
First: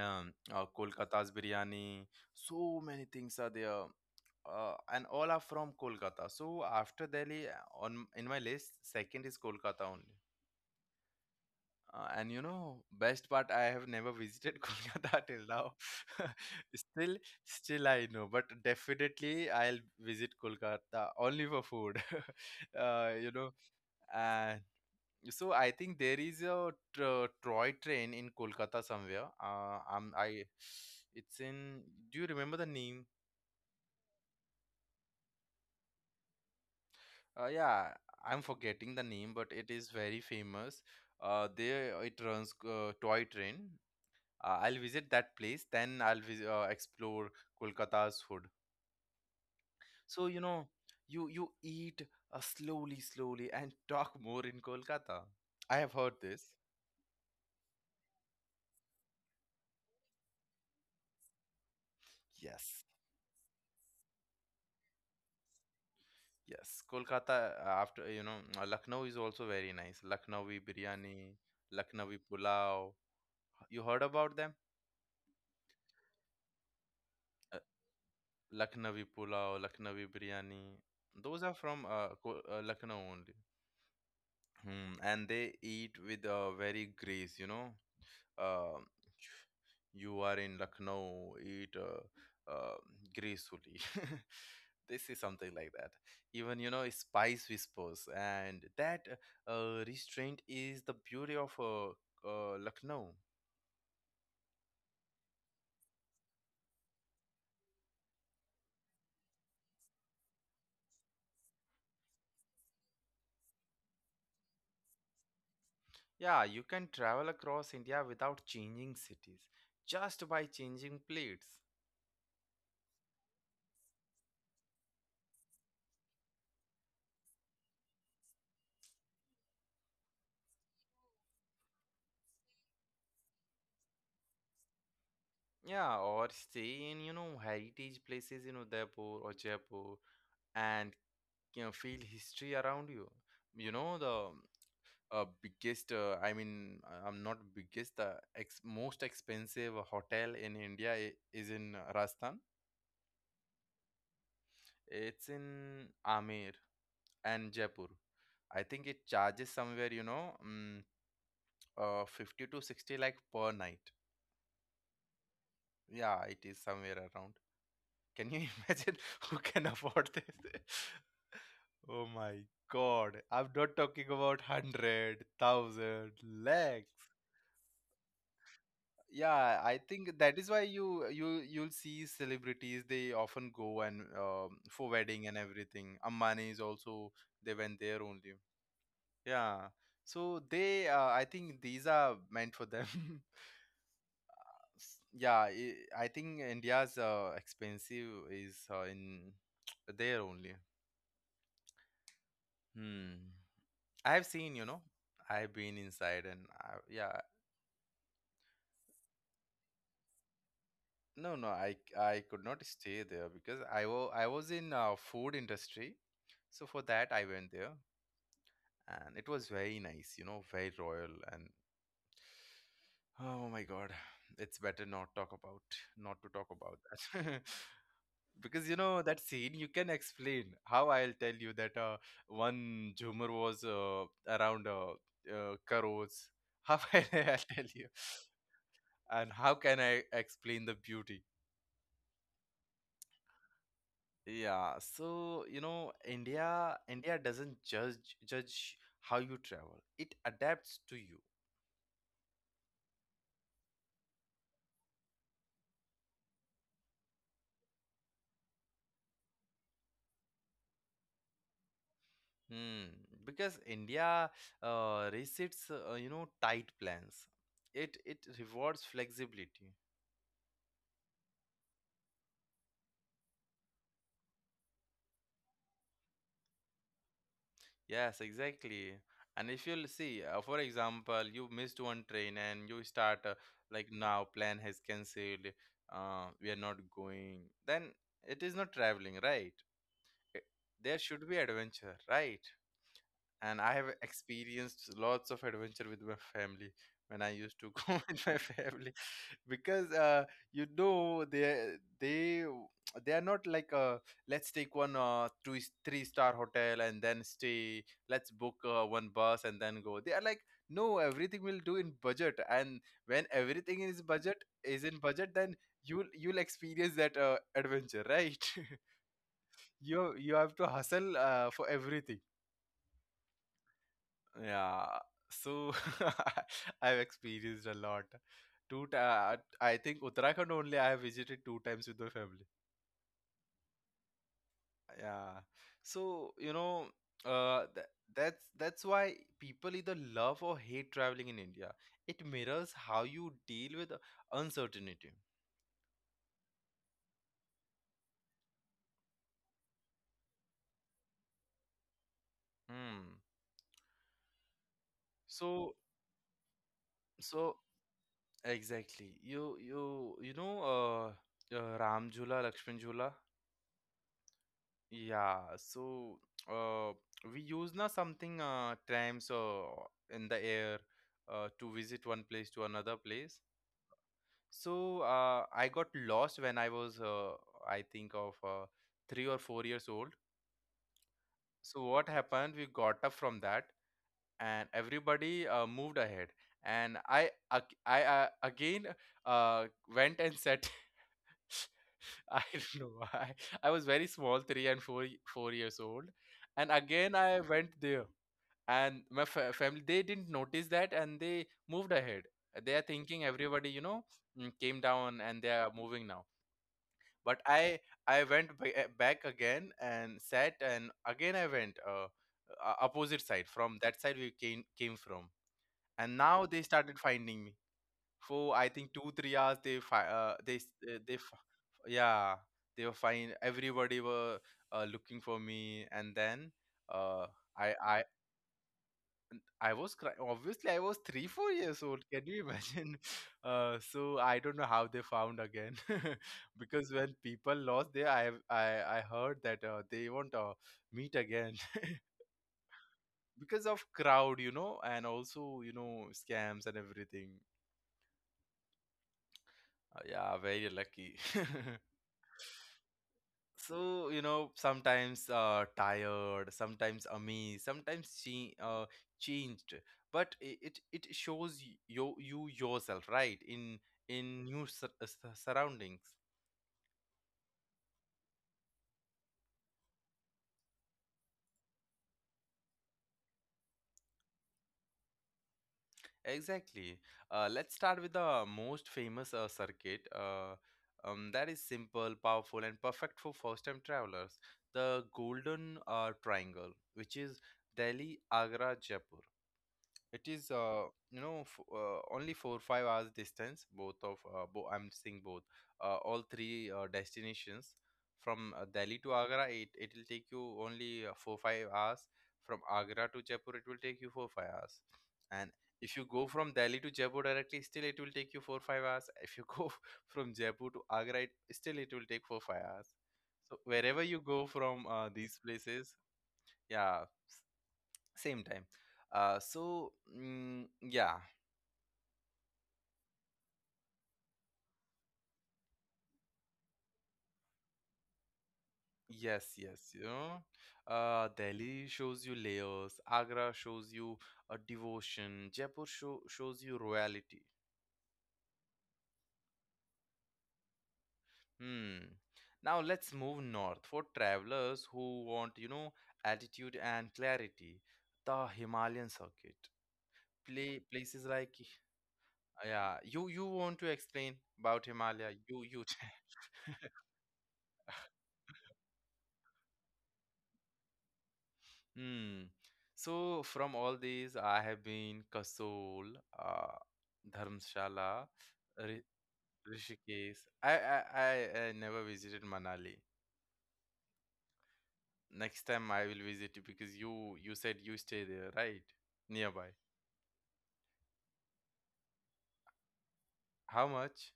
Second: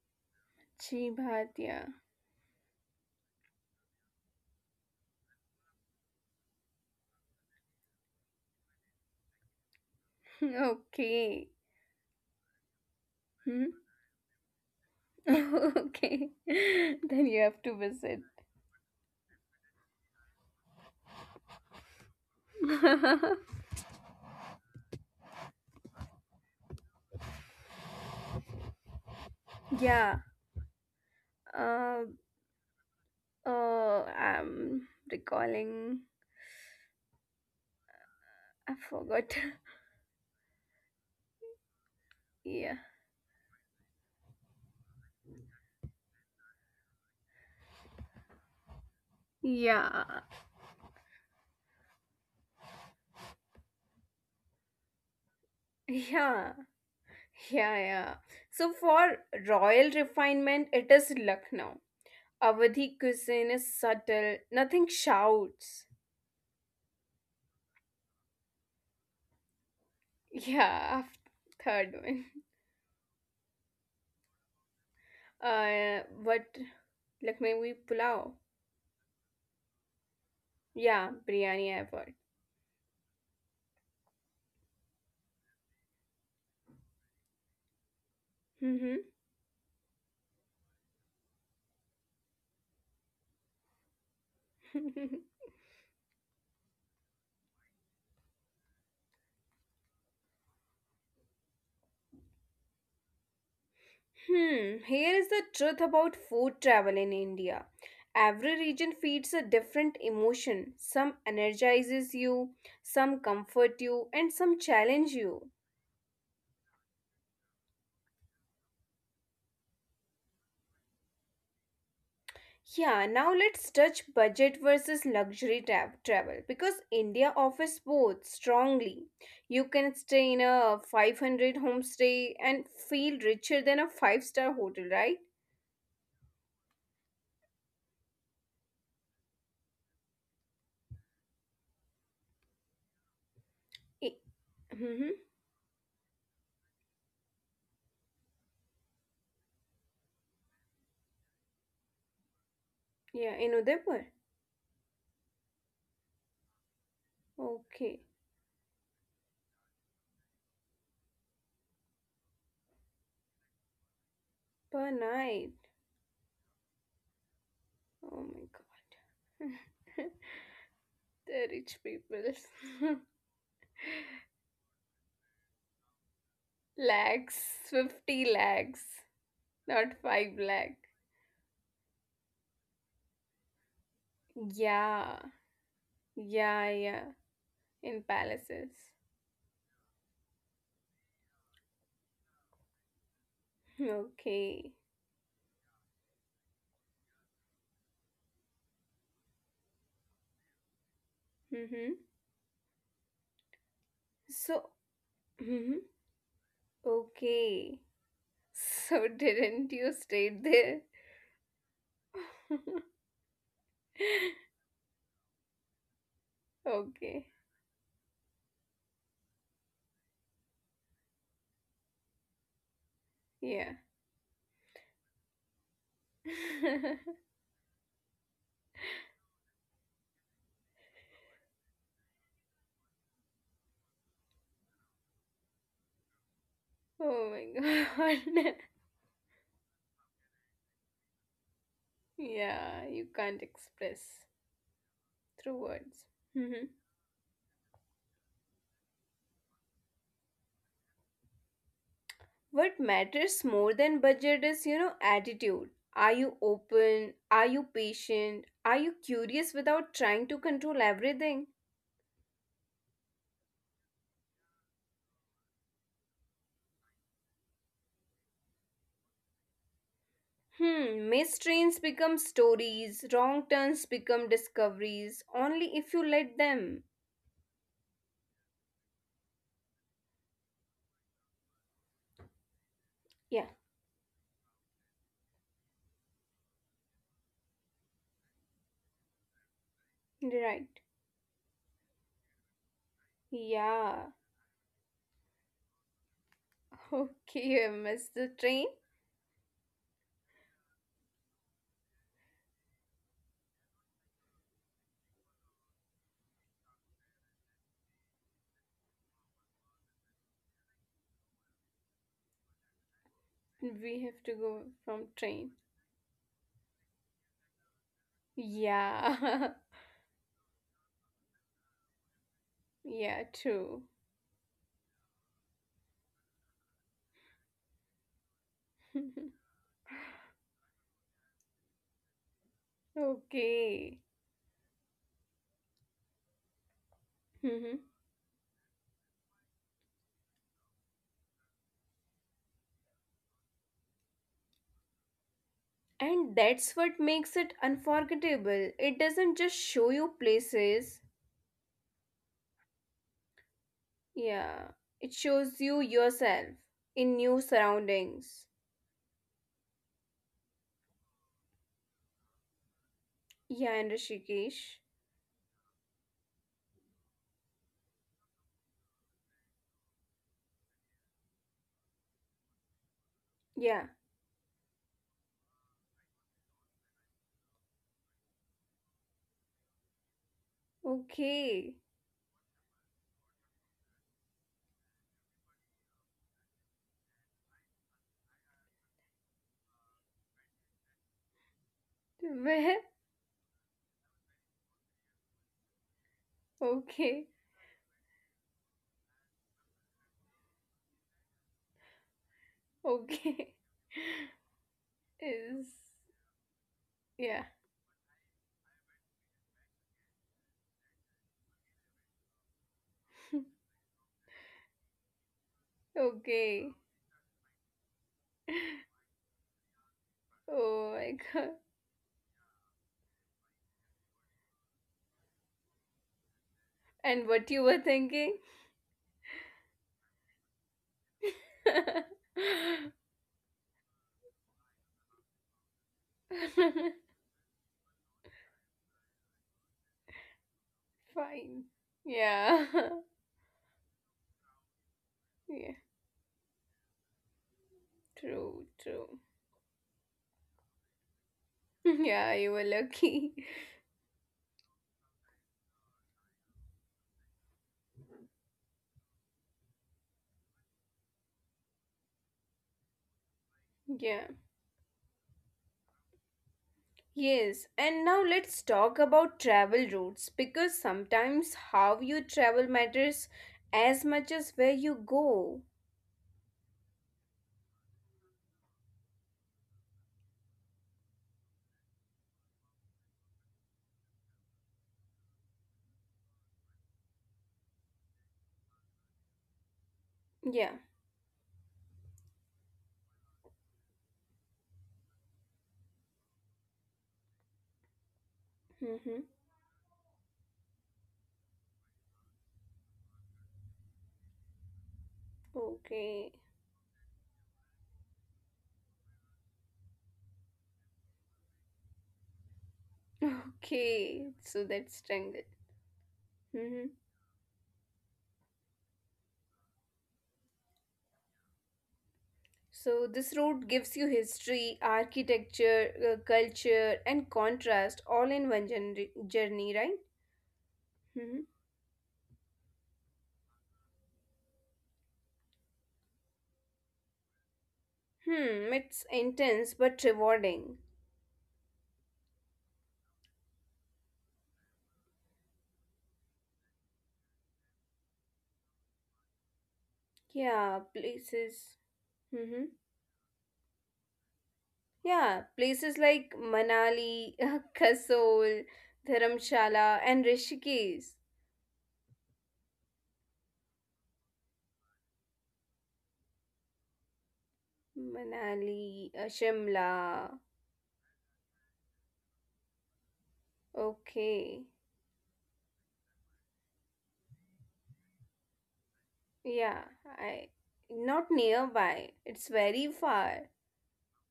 Kolkata's chibhatia. biryani. So many things are there, and all are from Kolkata. So after Delhi, on in my list, second is Kolkata only. Okay, And you know, best part, I hmm? have never visited Kolkata till now. okay, Still, then you have to still I visit. know, but definitely I'll visit Kolkata only for food. You know, and so I think there is a Troy train in Kolkata somewhere. I'm Yeah. I. It's in. uh, Do you remember the name? Oh, I'm recalling. Yeah, I'm I forgetting the name, forgot. but it is very famous. There it runs Yeah. Toy train. I'll visit that place, then I'll explore Kolkata's food. Yeah. So you know, you eat slowly, slowly, and talk more in Kolkata. I have heard this. Yeah. Yeah. Yeah. So for royal refinement, it is Lucknow. Yes. Awadhi cuisine is subtle, nothing shouts. Yes, Kolkata, after, you know, Lucknow is also very nice. Lucknowi biryani, Yeah. Af- Lucknowi third one. pulao. You heard about them? But Uh, Lucknowi pulao. Lucknowi pulao, Lucknowi biryani. Those Yeah, are from biryani I've heard. Lucknow only. Hmm. And they eat with very grace, you know. uh, Mm-hmm. you are in Lucknow, eat uh, gracefully. This is something like that. Even, you know, spice whispers, and that restraint is the beauty of Lucknow. Hmm, here is the truth about food travel in India. Every region feeds a different emotion. Some energizes you, some comfort you, and some challenge you. Yeah, you can travel across India without changing cities, just by changing plates. Yeah, now let's touch budget versus travel because India offers both strongly. You can stay in a 500 homestay and feel richer than a 5-star hotel, right? Yeah, or stay in, you know, heritage places in Udaipur or Jaipur, and you know, feel history around you. You know, I- the mm-hmm. Biggest I mean I'm not biggest the ex- most expensive hotel in India is in Rajasthan. Yeah, in Udaipur. It's in Amir and Jaipur, Okay, I think. It charges somewhere, you know, 50 to 60, like, per night. per night. Yeah, it is somewhere around. Oh Can you my imagine god. who can afford this? the rich Oh people. my god, I'm not talking about 100, 1,000, lakh. lakhs, 50 lakhs, Yeah, I not think that 5 is why lakh. You'll see celebrities, they often go and for Yeah, wedding and everything. Ambani is yeah, yeah, also, they went there in only. palaces. Yeah. So they, I think these are meant for them. Okay. Yeah, I think India's expensive is in there only. Mm-hmm. Hmm. I have seen, So, you know, I've mm-hmm. been inside and I, yeah. Okay. So, didn't you stay there? No, no, I could not stay there because I was in food industry. So for that I okay, went there, and it was very nice, you know, very royal and oh my yeah. God, it's better not talk about not to talk about that. Because you know that scene, you can explain. How I'll tell you that one Jhumar was around crores. How I'll oh tell you? my god. And how can I explain the beauty? yeah, you can't express Yeah, so you through know, words. India doesn't judge how you travel. It adapts to you. What matters more than budget is, you know, attitude. Are you open? Are you patient? Are you curious without trying to control everything? Hmm. Because India resets, you know, tight plans. It rewards flexibility. Hmm, missed trains become stories, wrong turns become discoveries, only if you let them. Yes, exactly. And if you'll see, for example, you missed one train and you start Yeah, like, now plan has cancelled. We are not going. Then it is not traveling, right? It, right. there should be adventure, right? And I have Yeah. experienced lots of adventure with my family when I used to Okay, I go with missed my the train. family because you know, they they are not like, let's take one two three star hotel and then stay, let's book one bus and then go. They are like, no, everything will do in budget. And when everything is We budget have to is go in budget, from then train. you'll experience that adventure, right? Yeah. You have to hustle for everything. yeah, true. Yeah, so I've experienced a lot. I think Uttarakhand only I have visited 2 times with my family. okay. Yeah, so you know, th that's why people either love or hate traveling in India. It mirrors how you deal with uncertainty. And that's what makes it unforgettable. It doesn't just show you places. Hmm. Yeah. It So shows you yourself in so new surroundings. exactly. You know, Ram Jhula, Lakshman Jhula. Yeah, and Rishikesh. Yeah, so uh, we use na something trams in the air to visit one place to another place. Yeah. So I got lost when I was, I think, of 3 or 4 years old. So Okay. what happened? We got up from that, and everybody moved ahead, and I again uh, went and sat. I don't know Where? why. I was very small, three and four 4 years old, and again I Okay. went there, and my family they didn't notice that, and they moved ahead. They are thinking everybody, Okay. Came down and they are Is. moving now. But Yeah. I went back again and sat, and again I went opposite side from that side we came from, and now they started Okay. finding me for I think 2 3 hours they fi- they s- they Oh f- my god. yeah, they were fine, everybody were looking for me, and then uh And I what you I were thinking? I was obviously I was 3 4 years old, can you imagine? So I don't know how they found again. Because when people lost there, I heard that they won't meet again, Fine. Yeah. because of crowd, and also Yeah. Scams and everything. True, true. Yeah, very lucky. Yeah, you were lucky. so you know, sometimes tired, sometimes amazed, sometimes she changed, but it shows you yourself, right, in Yeah. in new surroundings. Yes, and now let's talk about travel routes because sometimes how you travel matters as much as where you go. Exactly. Let's start with the most famous circuit, that is simple, powerful, and perfect for first time travelers, the Golden Triangle, which is Delhi, Agra, Jaipur. It is, Yeah. you know, f only 4 5 hours distance. Both of bo I'm saying both, all three destinations. From Delhi to Mm-hmm. Agra, it will take you only 4 5 hours. From Agra to Jaipur, it will take you 4 5 hours. And if you go Okay. from Delhi to Jaipur directly, still it will take you 4 5 hours. If you go from Jaipur to Agra, it, still it will take 4 5 hours. So wherever you Okay. go So from that's these strangled. places, Mm-hmm. yeah, same time. uh so yeah. So this route gives you history, architecture, culture, and contrast all in one journey, Yes, journey yes, right? you know, Mm-hmm. Delhi shows you layers, Agra shows you a devotion, Jaipur shows you royalty. Hmm. It's intense but rewarding. Hmm. Now let's move north for travelers who want, you know, altitude and clarity, the Himalayan circuit. Play Yeah. Places like, Places. Mm-hmm. yeah, you want to explain about Himalaya, Yeah, you places like Manali, Kasol, Dharamshala, and Rishikesh. Hmm. So from all these, I have been Kasol, uh, Dharamshala, Manali, Ri- Shimla. Rishikesh. I never visited Manali. Okay. Next time I will visit you, because you said you stay there, right? Nearby. Yeah, I not nearby. It's very far. How much?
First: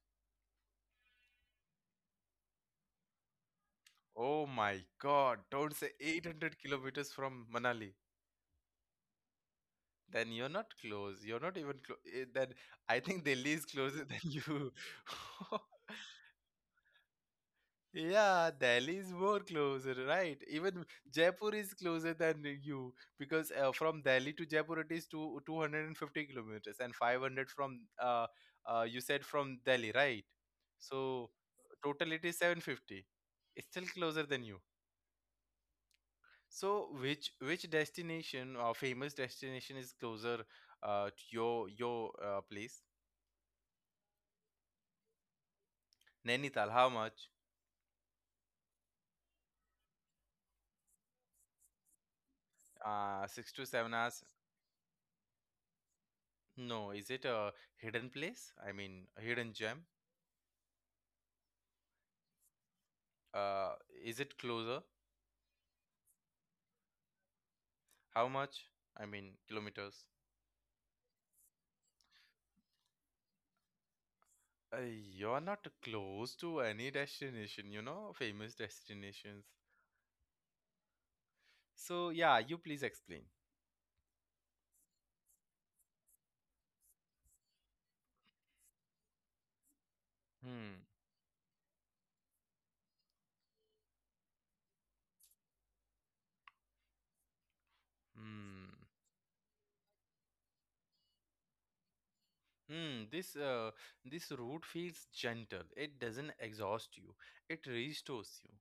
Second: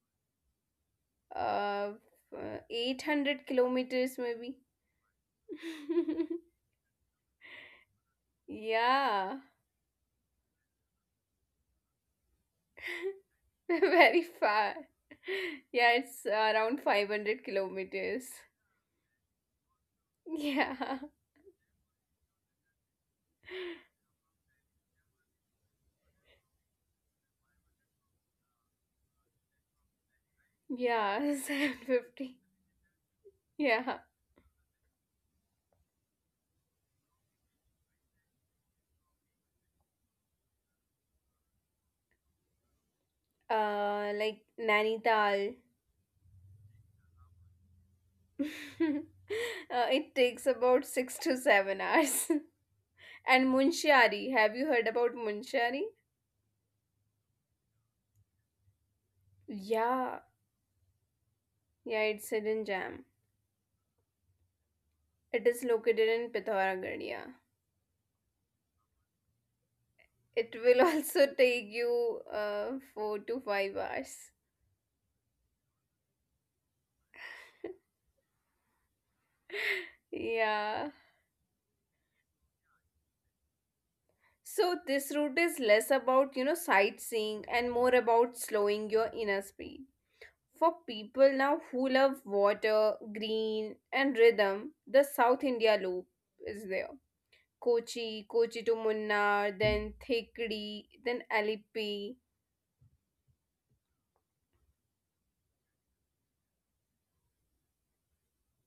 Uh, 800 kilometers Oh maybe. my God! Don't say 800 kilometers from Manali. Yeah. Then you're not close. You're not even close. Then I think Delhi is closer than Very you. far. Yeah, it's around 500 kilometers. Yeah, Delhi is more closer, right? Even Yeah. Jaipur is closer than you, because from Delhi to Jaipur it is two 250 kilometers and 500 from you said from Delhi, right? Yeah, So total it 750. is 750. It's still Yeah. closer than you. So which destination or famous destination is closer to your place? Like Nainital. Nainital, how much? uh, it takes about 6 to 7 hours. Six to And seven hours. Munshari. Have you heard about Munshari? No, is it a hidden place? I mean, a hidden gem? Yeah, yeah, it's hidden gem. Uh, is it closer? It is located in Pithoragarh. Yeah, How much? I mean, kilometers. it will also take you 4 to 5 hours. Uh, you're not close to any destination, you know, famous destinations. Yeah. So yeah, you please explain. So this route is less, about you know, sightseeing and more about slowing your inner speed. For Hmm. people now who love water, green, and rhythm, the South India loop is there. Kochi to Hmm. Munnar, then Thekri, then Alippi. Hmm. This route feels gentle. It doesn't exhaust you. It restores you.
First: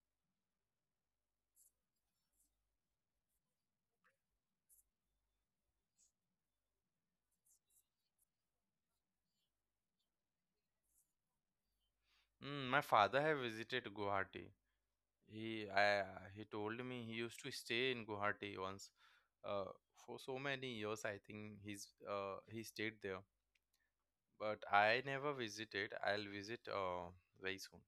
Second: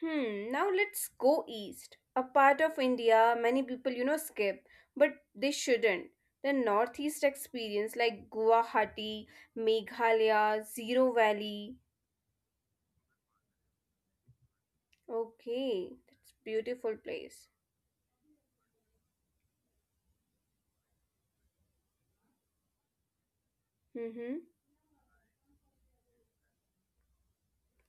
Hmm, now let's go east. A part of India many people, you know, skip, but they shouldn't. The northeast experience like Guwahati, Meghalaya, Zero Valley. Hmm. My father have visited Guwahati. He Okay, I, that's he told beautiful me he used place. to stay in Guwahati once uh, for so many years. I think he stayed there, Mm-hmm. but I never visited. I'll visit very soon.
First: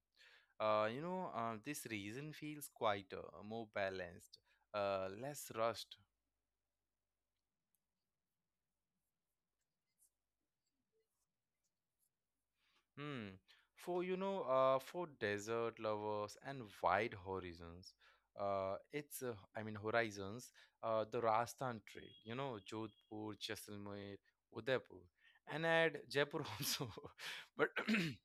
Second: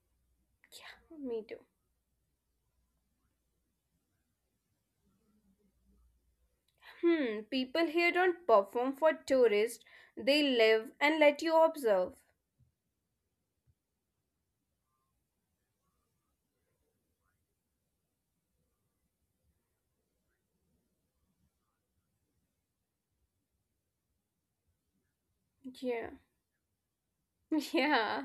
Yeah, me too. This region feels quieter, more balanced, less rushed. Hmm, people here don't perform for tourists. They live and let you observe. Hmm. For desert lovers and wide horizons, it's I mean horizons, the Rajasthan trail. You know, Jodhpur, Jaisalmer, Udaipur, and add Yeah. Jaipur also. But Yeah.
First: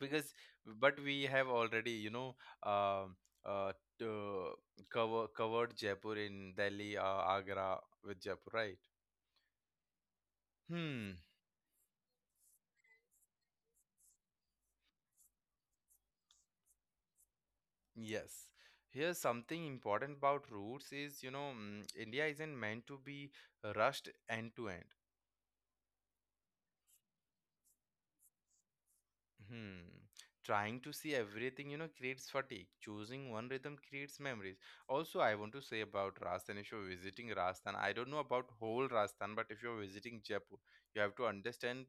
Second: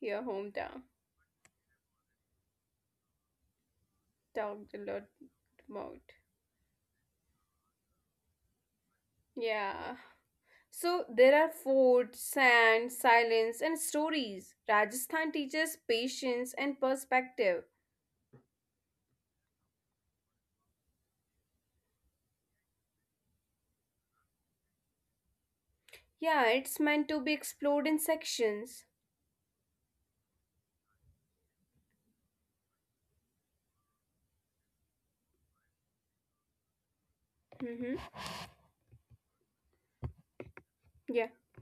Your hometown. but we have already, you know, um uh, uh, Talked a lot covered about. Jaipur, in Delhi, Agra with Jaipur, right? Yeah. So Hmm. there are food, sand, silence, and stories. Rajasthan teaches patience and perspective. Yes. Here's something important about roots is, you know, India isn't meant to be rushed end to end. Yeah, it's meant to be explored in sections. Hmm. Trying to see everything, you know, creates fatigue. Choosing one rhythm creates memories. Also, I want to say about Rajasthan, if you're visiting Rajasthan, I don't Mm-hmm. know about whole Rajasthan, but if you're visiting Jaipur, you have to Yeah. understand,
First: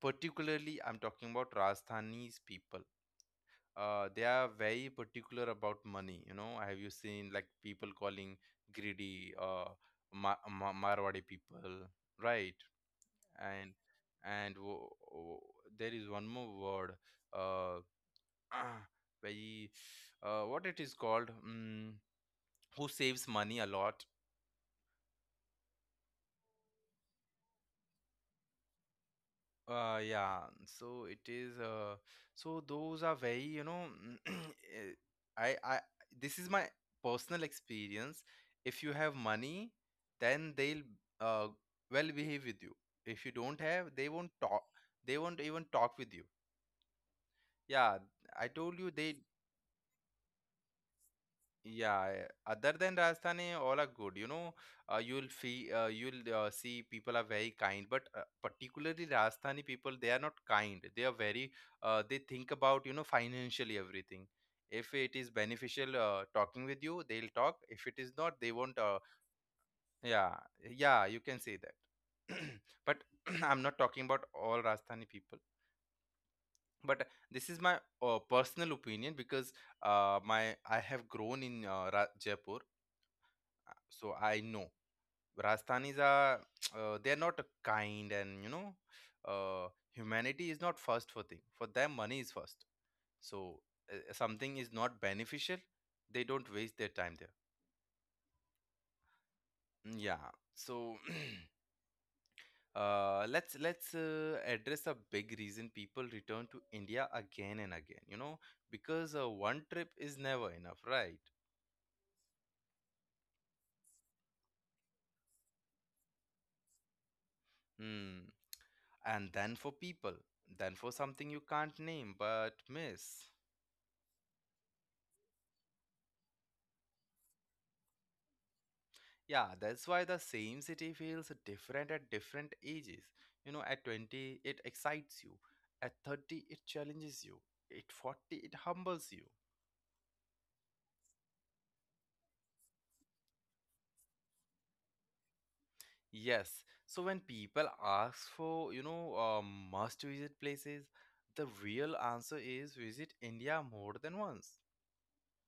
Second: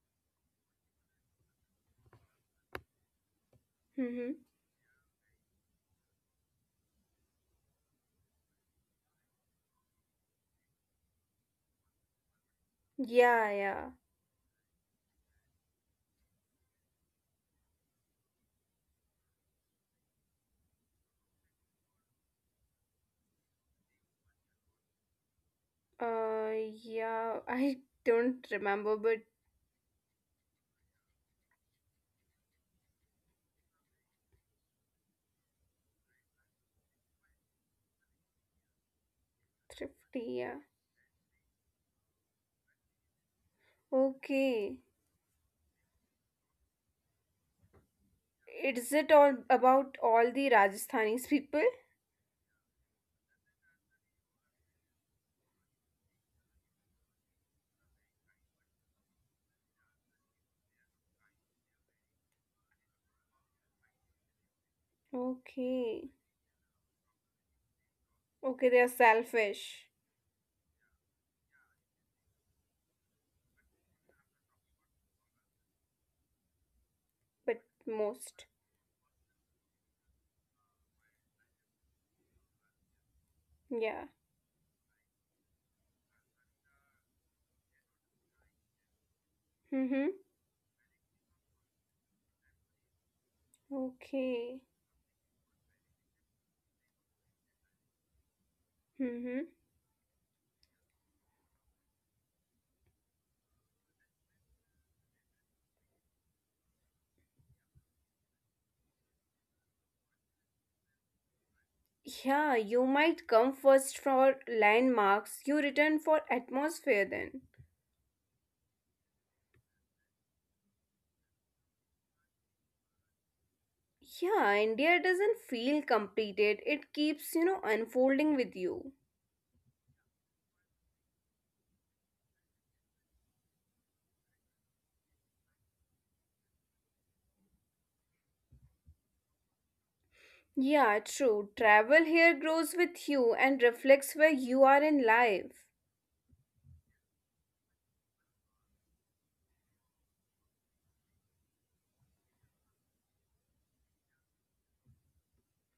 particularly I'm talking about Rajasthani's people. They Mm-hmm. are very particular about money. You know, have you seen like people calling greedy Marwadi people, right? And Yeah, yeah. and there is one more word, uh, very, what it is called? Who saves money a lot? Uh, yeah. I don't remember, but Yeah, so it is. So those are very, you know, eh, I, I, this is my personal experience. If you have money, thrifty, then yeah. they'll uh well behave with you. If you don't have, they won't talk. Okay. They won't even talk with you. Yeah, I told you Is they. it all about all the Rajasthanis people? Yeah, yeah. Other than Rajasthani, all are good. You know, you'll feel, you'll see, people are very kind, but particularly Rajasthani people, they are not kind. They are very, they think about, you know, financially everything. If it is beneficial Okay. Talking with you, they'll talk. If it is not, they Okay, won't. they are selfish, Yeah, yeah, you can say that. But I'm not talking about all Rajasthani people. But this is but my most. personal opinion, because my I have grown in Ra Jaipur, Yeah. so I know Rajasthanis are they're not kind, and you know, Mm-hmm. humanity is not first for thing, for them money is first. So Okay. something is not beneficial, they don't waste their time there. Mm-hmm. Mm, yeah. So let's address a big reason people return to India again and again, you know, because one trip is never enough, right? Yeah, you might come first for landmarks, you return for atmosphere then. Hmm. And then for people, then for something you can't name but miss. Yeah, India doesn't feel completed. It keeps, you know, unfolding with you. Yeah, that's why the same city feels different at different ages. You know, at 20, it excites you. At 30, it challenges you. At 40, it humbles you. Yeah, true. Travel here grows with you and reflects where you are in life. Yes. So when people ask for, you know, must visit places, the real answer is visit India more than once.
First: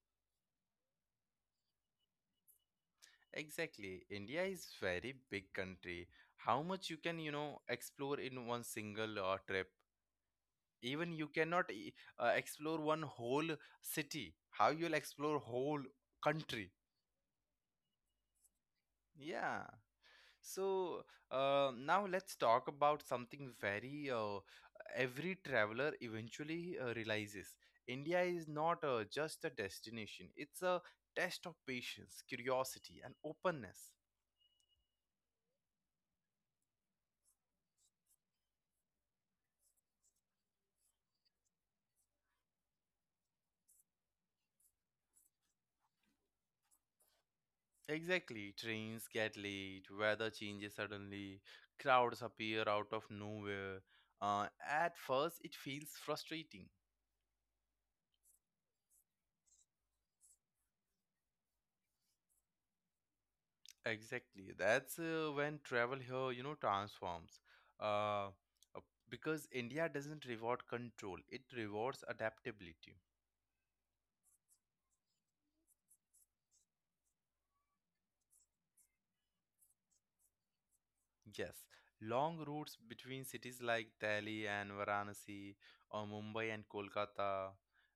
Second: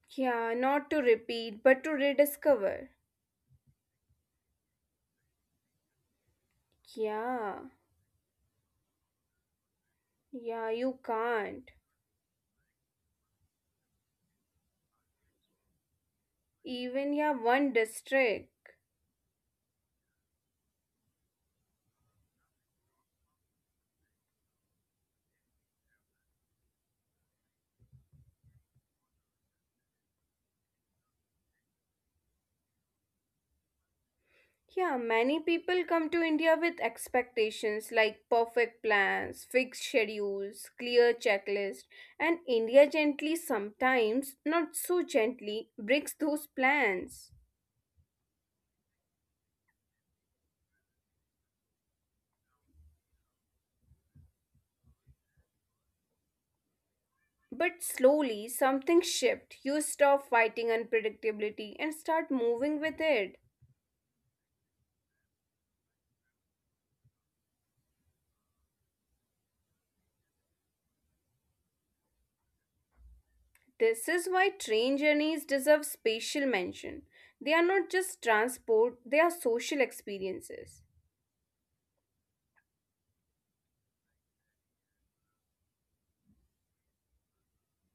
Yeah, not to repeat, but to rediscover. Exactly. India is very big country. How much you can, you Yeah, know, explore in one single trip? yeah, you Even you can't. cannot explore one whole city, how you'll explore whole country? Even, yeah, one district. Yeah, so now let's talk about something very, every traveler eventually realizes India is not just a destination, it's a test of patience, curiosity, and openness. Yeah, many people come to India with expectations like perfect plans, fixed schedules, clear checklist, and India gently sometimes, not so gently, breaks those plans. Exactly. Trains get late, weather changes suddenly, crowds appear out of nowhere. At first, it feels frustrating. But slowly something shifts. You stop fighting unpredictability and start moving with it. Exactly. That's when travel here, you know, transforms. Uh, uh, because India doesn't reward control, it rewards adaptability. This is why train journeys deserve special mention. They are not just transport, they are social experiences. Yes, long routes between cities like Delhi and Varanasi, or Mumbai and Kolkata,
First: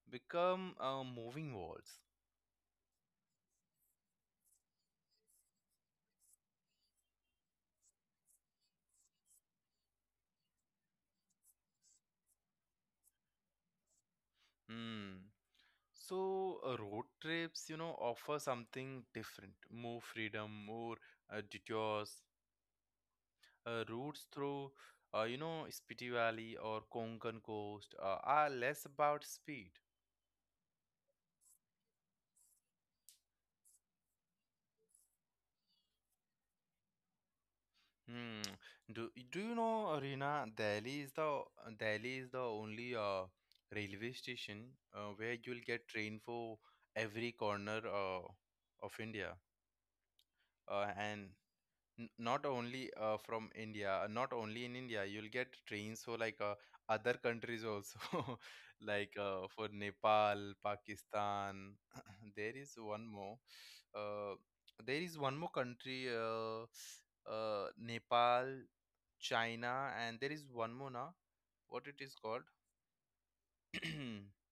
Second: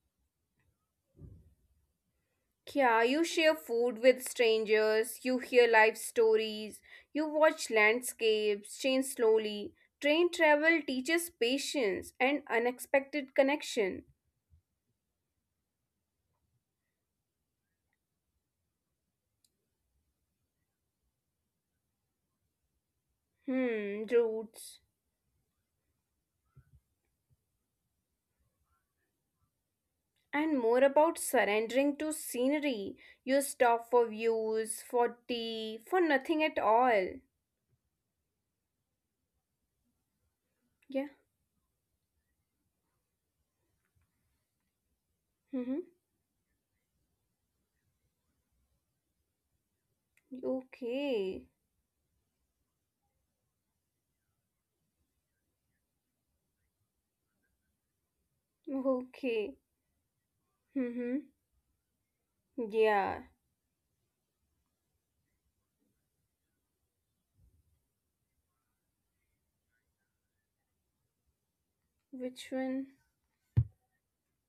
become moving walls. Yeah, you share food with strangers, you hear life stories, you watch landscapes change slowly. Train travel teaches patience and unexpected connection. Hmm. So road trips, you know, offer something different, more freedom, more detours, Hmm, routes through, routes. You know, Spiti Valley or Konkan coast, are less about speed. And more about surrendering to scenery. You stop for views, for tea, for nothing at all. Hmm. Do you know, Rina, Yeah. Delhi is the only railway station where you'll Mm-hmm. get train for every corner of India. And Okay. N- not only from India, not only in India, you'll get trains for like other countries also, like Okay. for Nepal, Mm-hmm. Pakistan. There is one Yeah. more. Uh, there is one more country, Nepal, China, and there is one more now. What it is called? Which one?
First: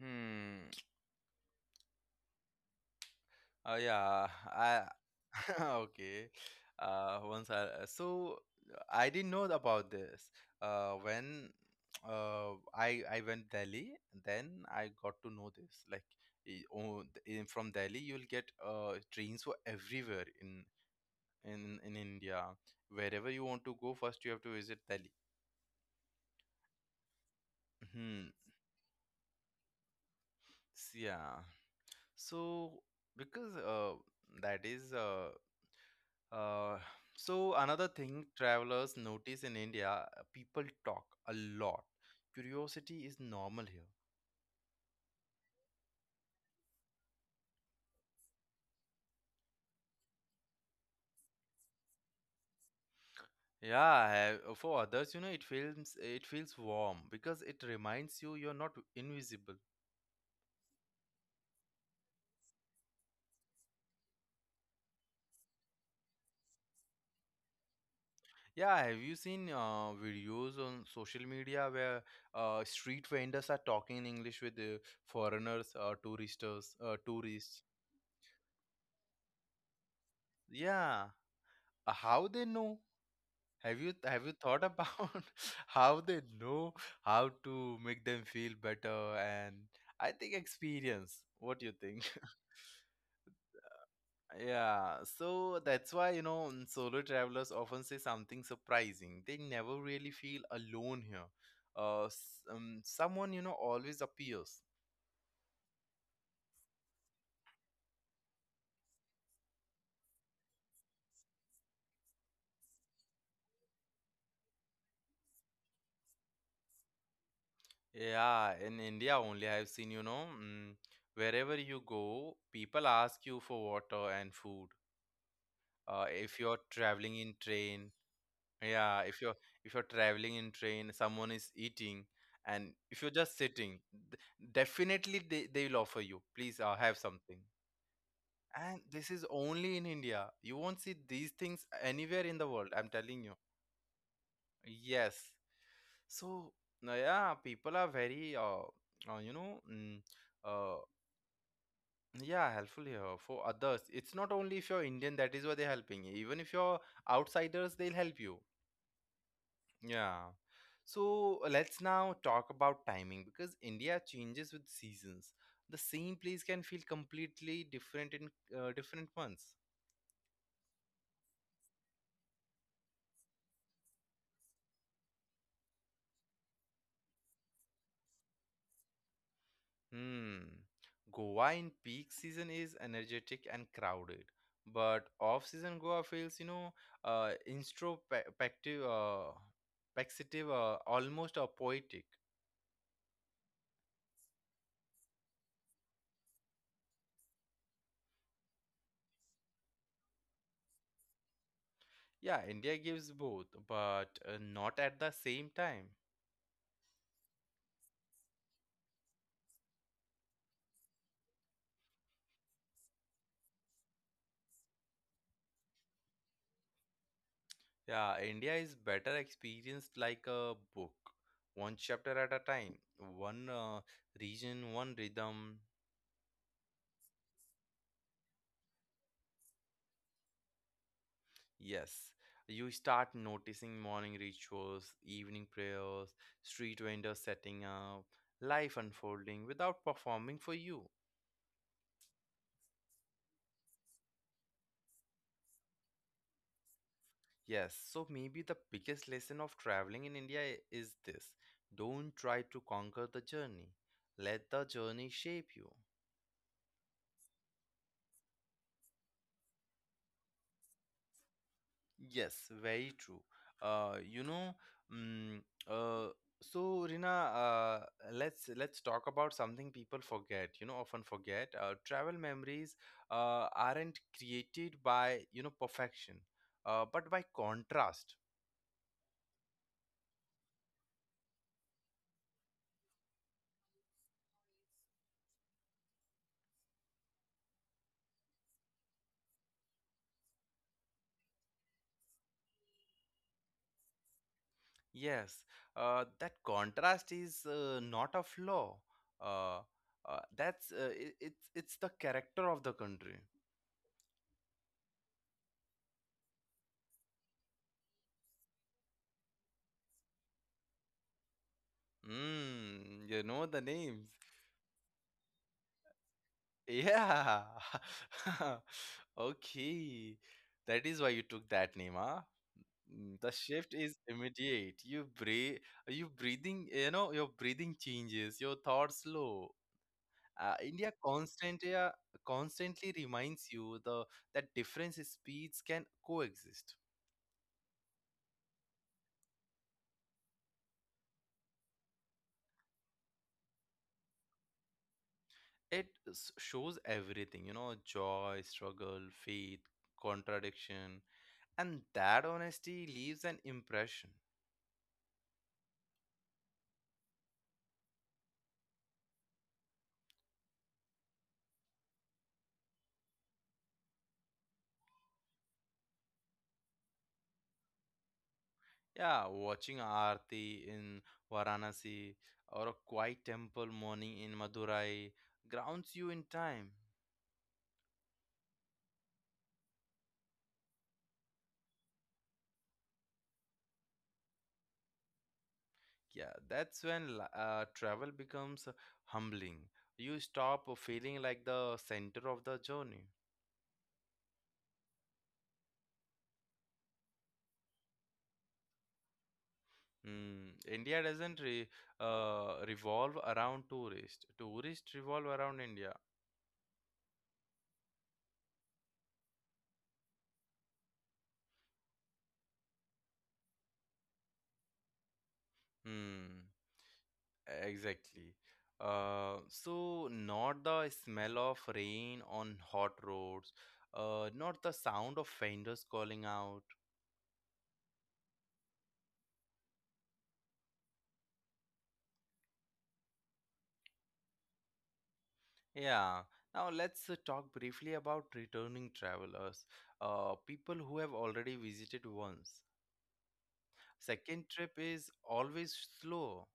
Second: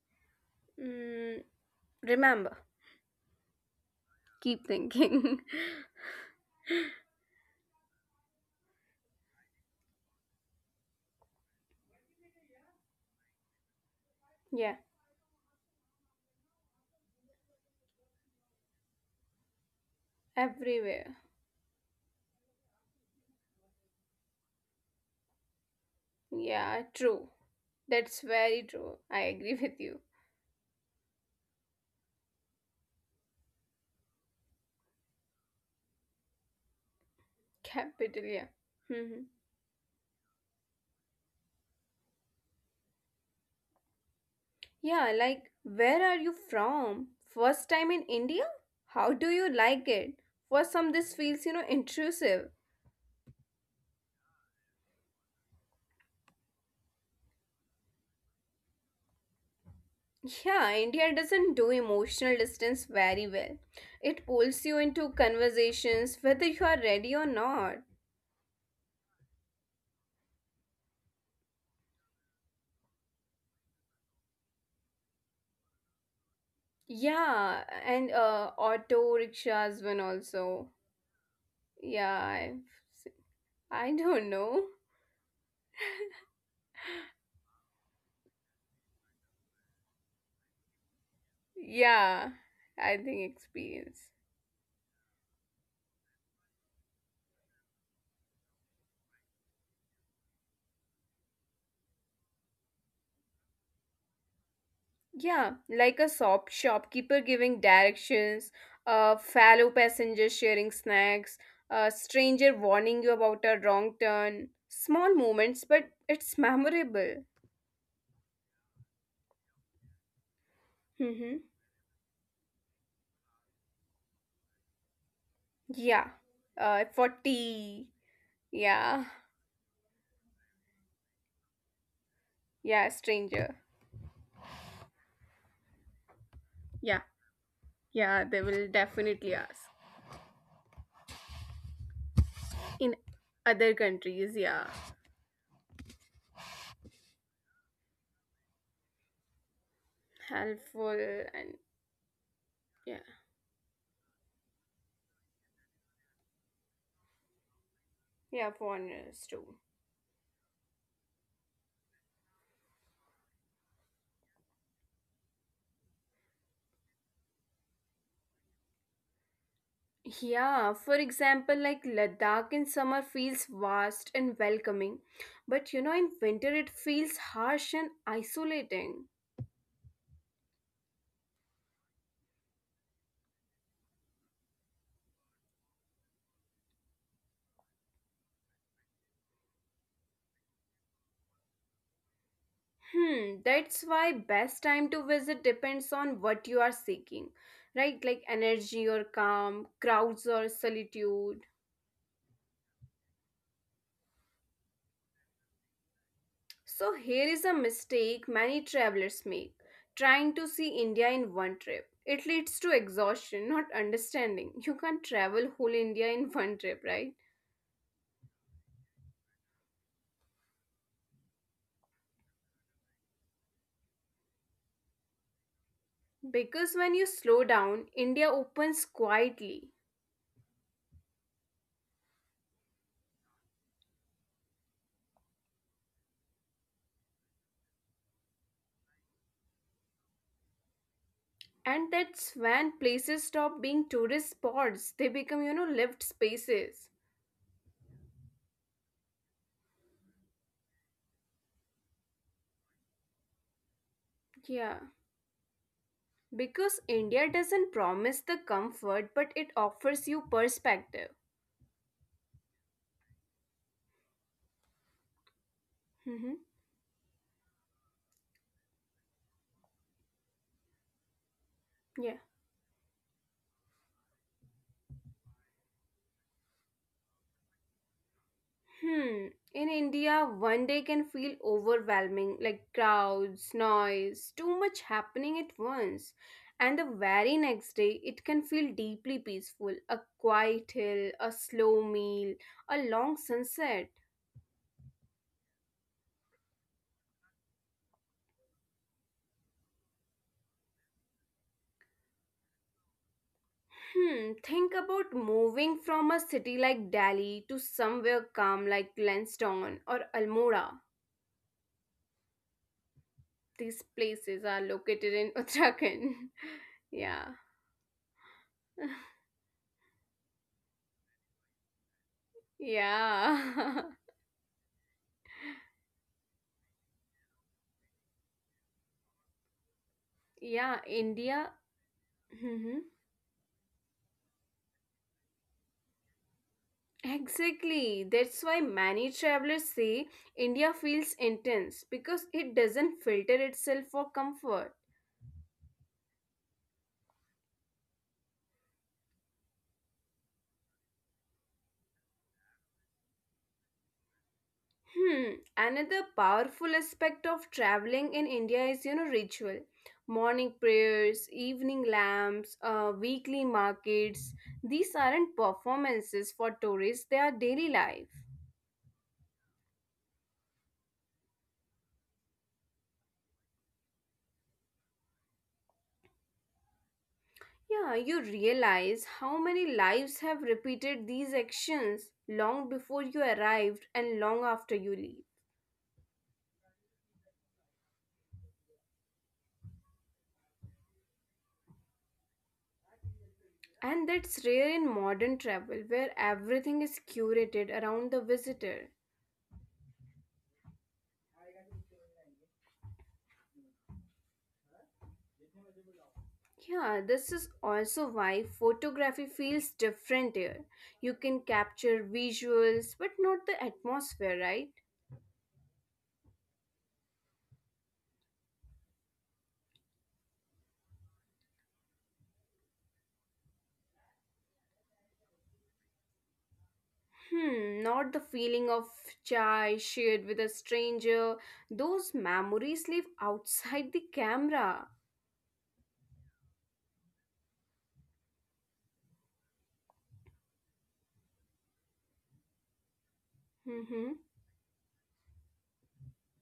Hmm. Mm, remember. Oh yeah, Keep I thinking. okay. Once I, so I didn't know about this. When I went Delhi, then Yeah. I got to know this. Like i- oh, in, from Delhi, you'll get trains for everywhere in Everywhere. in in India. Wherever you want to go, first you have to visit Delhi. Yeah. True. That's Hmm. very true. I agree with you. Yeah. So, because that is Uh, so another thing Capital. Yeah. travelers Mm-hmm. notice in India, people talk a lot. Curiosity is normal here. Yeah. Like, where are you from? First time in India? How do you like it? For some, this feels, you know, intrusive. Yeah, for others, you know, it feels warm, because it reminds you you're not invisible. Yeah, India doesn't do emotional distance very well. It pulls you into conversations whether you are ready or not. Yeah, have you seen videos on social media where street vendors are talking in English with the foreigners, tourists? Yeah, and auto rickshaws one also. Yeah, how Yeah, they know? I've, se- Have you I have you don't thought know. about how they know how to make them feel better? And I think experience. What do you think? Yeah, I think experience. Yeah, so that's why, you know, solo travelers often say something surprising. They never really feel alone here. Someone, you know, always appears. Yeah, like a shopkeeper giving directions, a fellow passenger sharing snacks, a stranger warning you about a wrong turn. Small moments, but it's memorable. Yeah, in India only, I've seen, you know, wherever Mm-hmm. you go, people ask you for water and food. If Yeah. you're traveling in For train, tea. yeah, Yeah. if you're traveling in train, someone is eating, and if you're Yeah, just sitting, stranger. th- definitely they will offer you, please have something. Yeah. Yeah, And they will this is definitely only in ask. India. You won't see these things anywhere in the world. I'm telling In you. other countries, yeah. Yes. So no, yeah, people are very uh you know mm, uh Helpful and yeah, helpful here yeah. for others. It's not only if you're Indian that is why they're helping. Even if you're outsiders, they'll help you. Yeah, foreigners too. Yeah. So let's now talk about timing because India changes with seasons. The same place can feel completely different in different months. Yeah, for example, like Ladakh in summer feels vast and welcoming, but you know, in winter it feels harsh and isolating. Hmm. Goa in peak season is energetic and crowded, but off-season Goa feels, you know, introspective, perspective, almost poetic. Hmm, that's why best time to visit depends on what you are seeking, right? Like energy or calm, crowds or solitude. Yeah, India gives both, but not at the same time. So here is a mistake many travelers make, trying to see India in one trip. It leads to exhaustion, not understanding. You can't travel whole India in one trip, right? Yeah, India is better experienced like a book, one chapter at a time, one region, one rhythm. Because when you slow down, India opens quietly. Yes, you start noticing morning rituals, evening prayers, street vendors setting up, life unfolding without performing for you. And that's when places stop being tourist spots. They become, you know, lived spaces. Yes, so maybe the biggest lesson of traveling in India is this: don't try to conquer the journey, let the journey Yeah. shape you. Because India doesn't promise the comfort, but it offers you perspective. Yes, very true. You know, mm, uh, Hmm. so Rina, let's talk about something people forget. You know, often forget. Travel Yeah. memories aren't created by you know perfection, but by contrast. Hmm. In India, one day can feel overwhelming, like crowds, noise, too much happening at once. And the very next day, it can feel deeply peaceful. A quiet hill, a slow meal, a long sunset. Yes, that contrast is not a flaw. Uh, that's it's the character of the country. Hmm. Think about moving from a city like Delhi to somewhere calm like Lansdowne or Almora. Mm, you know the These names. places are located in Uttarakhand. Yeah. Yeah. Okay. That is why you took that name, huh? Mm, the shift is Yeah. immediate. You breathe, you know, your breathing changes, your thoughts slow. Uh, Yeah, India India. constantly, uh, Hmm. constantly reminds you the that difference in speeds can coexist. Exactly. That's why many travelers say India feels intense because it doesn't filter itself for comfort. Shows everything, you know, joy, struggle, faith, contradiction, and that honesty leaves an impression. Hmm. Another powerful aspect of traveling in India is, you know, ritual. Morning prayers, evening lamps, weekly markets. These aren't performances for tourists, they are daily life. Yeah, watching Aarti in Varanasi or a quiet temple morning in Madurai grounds you in time. Yeah, you realize how many lives have repeated these actions long before you arrived and long after you leave. Yeah, that's when travel becomes humbling. You stop feeling like the center of the journey. And that's rare in modern travel where everything is curated around the visitor. Mm, India doesn't re, revolve around tourists. Tourists revolve around India. Yeah, this is also why photography feels different here. You can capture visuals, but not the atmosphere, right? Hmm. Exactly. So not the smell of rain on hot roads, not the sound of vendors calling out. Hmm, not the feeling of chai shared with a stranger. Those memories live outside the camera. Yeah. Now let's talk briefly about returning travelers, people who have already visited once. Mm-hmm. Second trip is always slow.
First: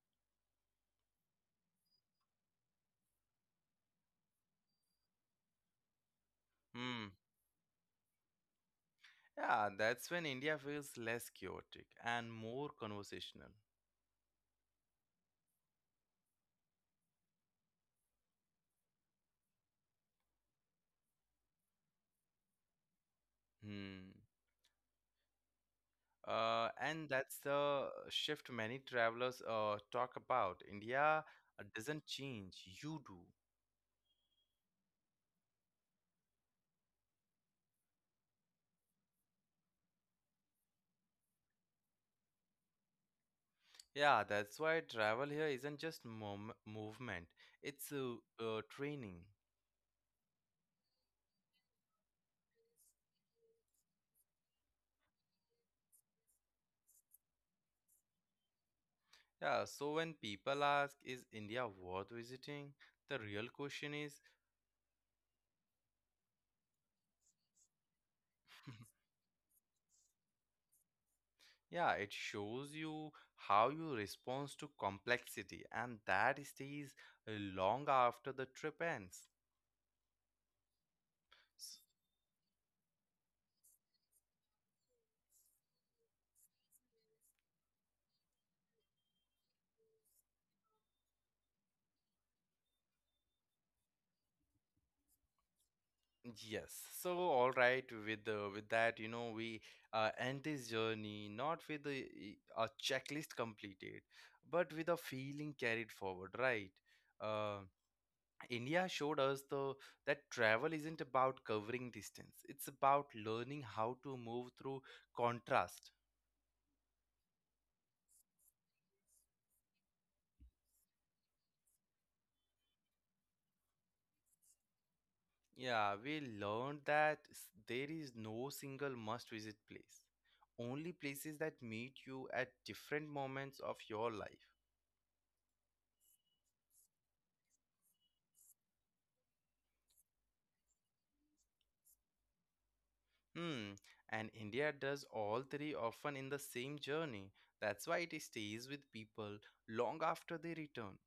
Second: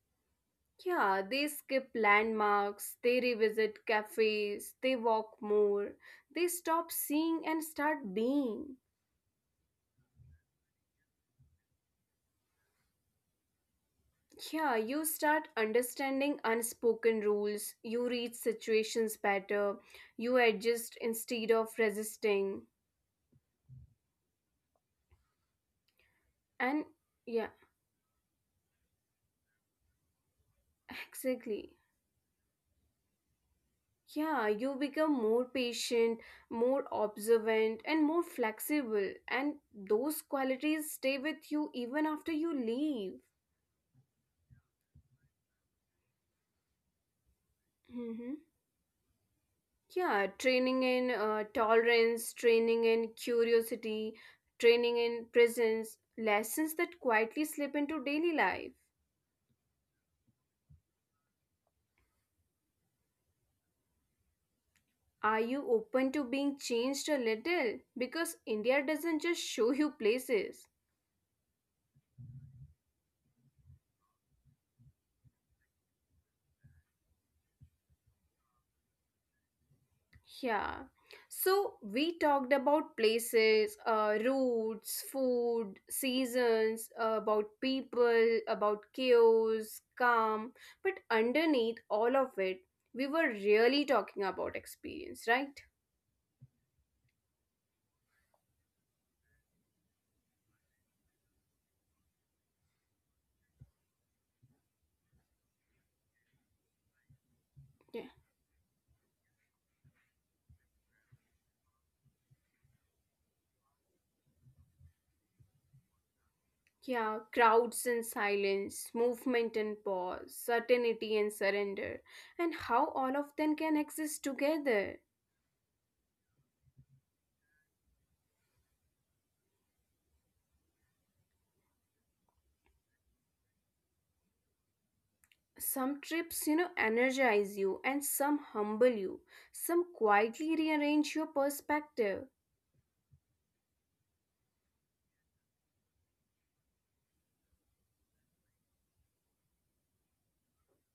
Yeah, they skip landmarks, they revisit cafes, they walk more, they stop Hmm. seeing and start being. Yeah, that's when India feels less chaotic and more conversational. Yeah, you start understanding unspoken rules, you read situations better, you adjust instead of resisting. Hmm. And And that's yeah, the shift many travelers talk about. India exactly. doesn't change, you do. Yeah, you become more patient, more observant, and more flexible, and those qualities stay with you even after you leave. Yeah, that's why travel here isn't just mom movement, it's Mm-hmm. Training. Yeah, training in tolerance, training in curiosity, training in presence, lessons that quietly slip into daily life. Yeah, so when people ask, is India worth visiting? The real question is, Are you open to being changed a little? Because India doesn't just show you places. yeah, it shows you how you respond to complexity, and that stays long after the trip ends. Yeah. So we talked about places, routes, food, seasons, about people, about chaos, calm. But underneath all of it, we were really talking about experience, right? Yes. So, all right, with that, you know, we end this journey not with a checklist completed, but with a feeling carried forward, right? Uh, Yeah. India showed us the that travel isn't about covering distance. It's about learning how to move through contrast. Yeah, crowds and silence, movement and pause, certainty and surrender, and how all of them can exist together. Yeah, we learned that there is no single must visit place. Only places that meet you at different moments of your life. Some trips, you know, energize you and some humble you. Some quietly rearrange your perspective. Hmm, and India does all three often in the same journey. That's why it stays with people long after they return.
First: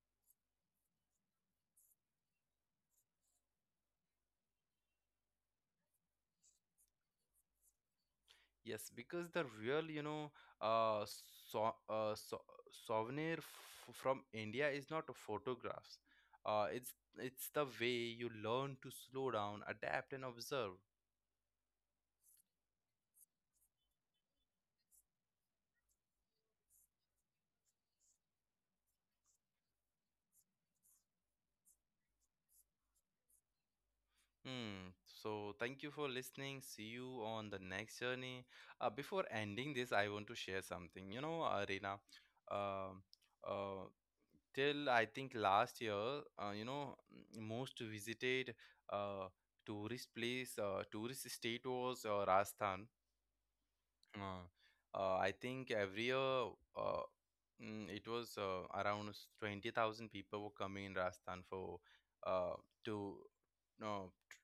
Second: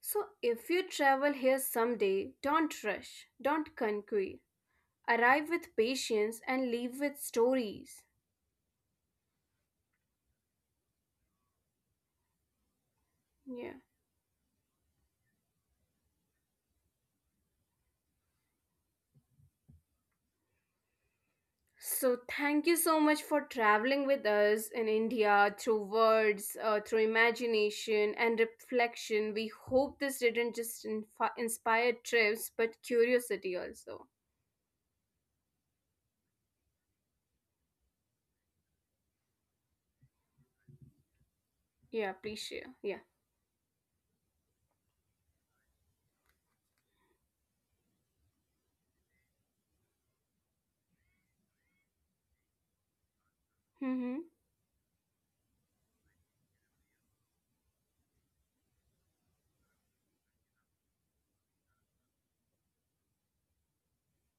So, if you travel here someday, don't rush, don't concrete. Arrive with patience and leave with stories. Yes, because the real, you know, uh, so, Yeah. From India is not photographs. It's the way you learn to slow down, adapt, and observe. So, thank you so much for traveling with us in India through words, through imagination and reflection. We hope this didn't just inspire trips but curiosity also. Hmm. So thank you for listening. See you on the next journey. Before ending this, I want to share something. You know, Arena, Yeah, please share. um, Yeah. uh, till I think last year, you know, most visited uh, tourist place, tourist state was Rajasthan. Hmm. Uh, I think every year uh, it was around 20,000 people were coming in Rajasthan for uh, to no t-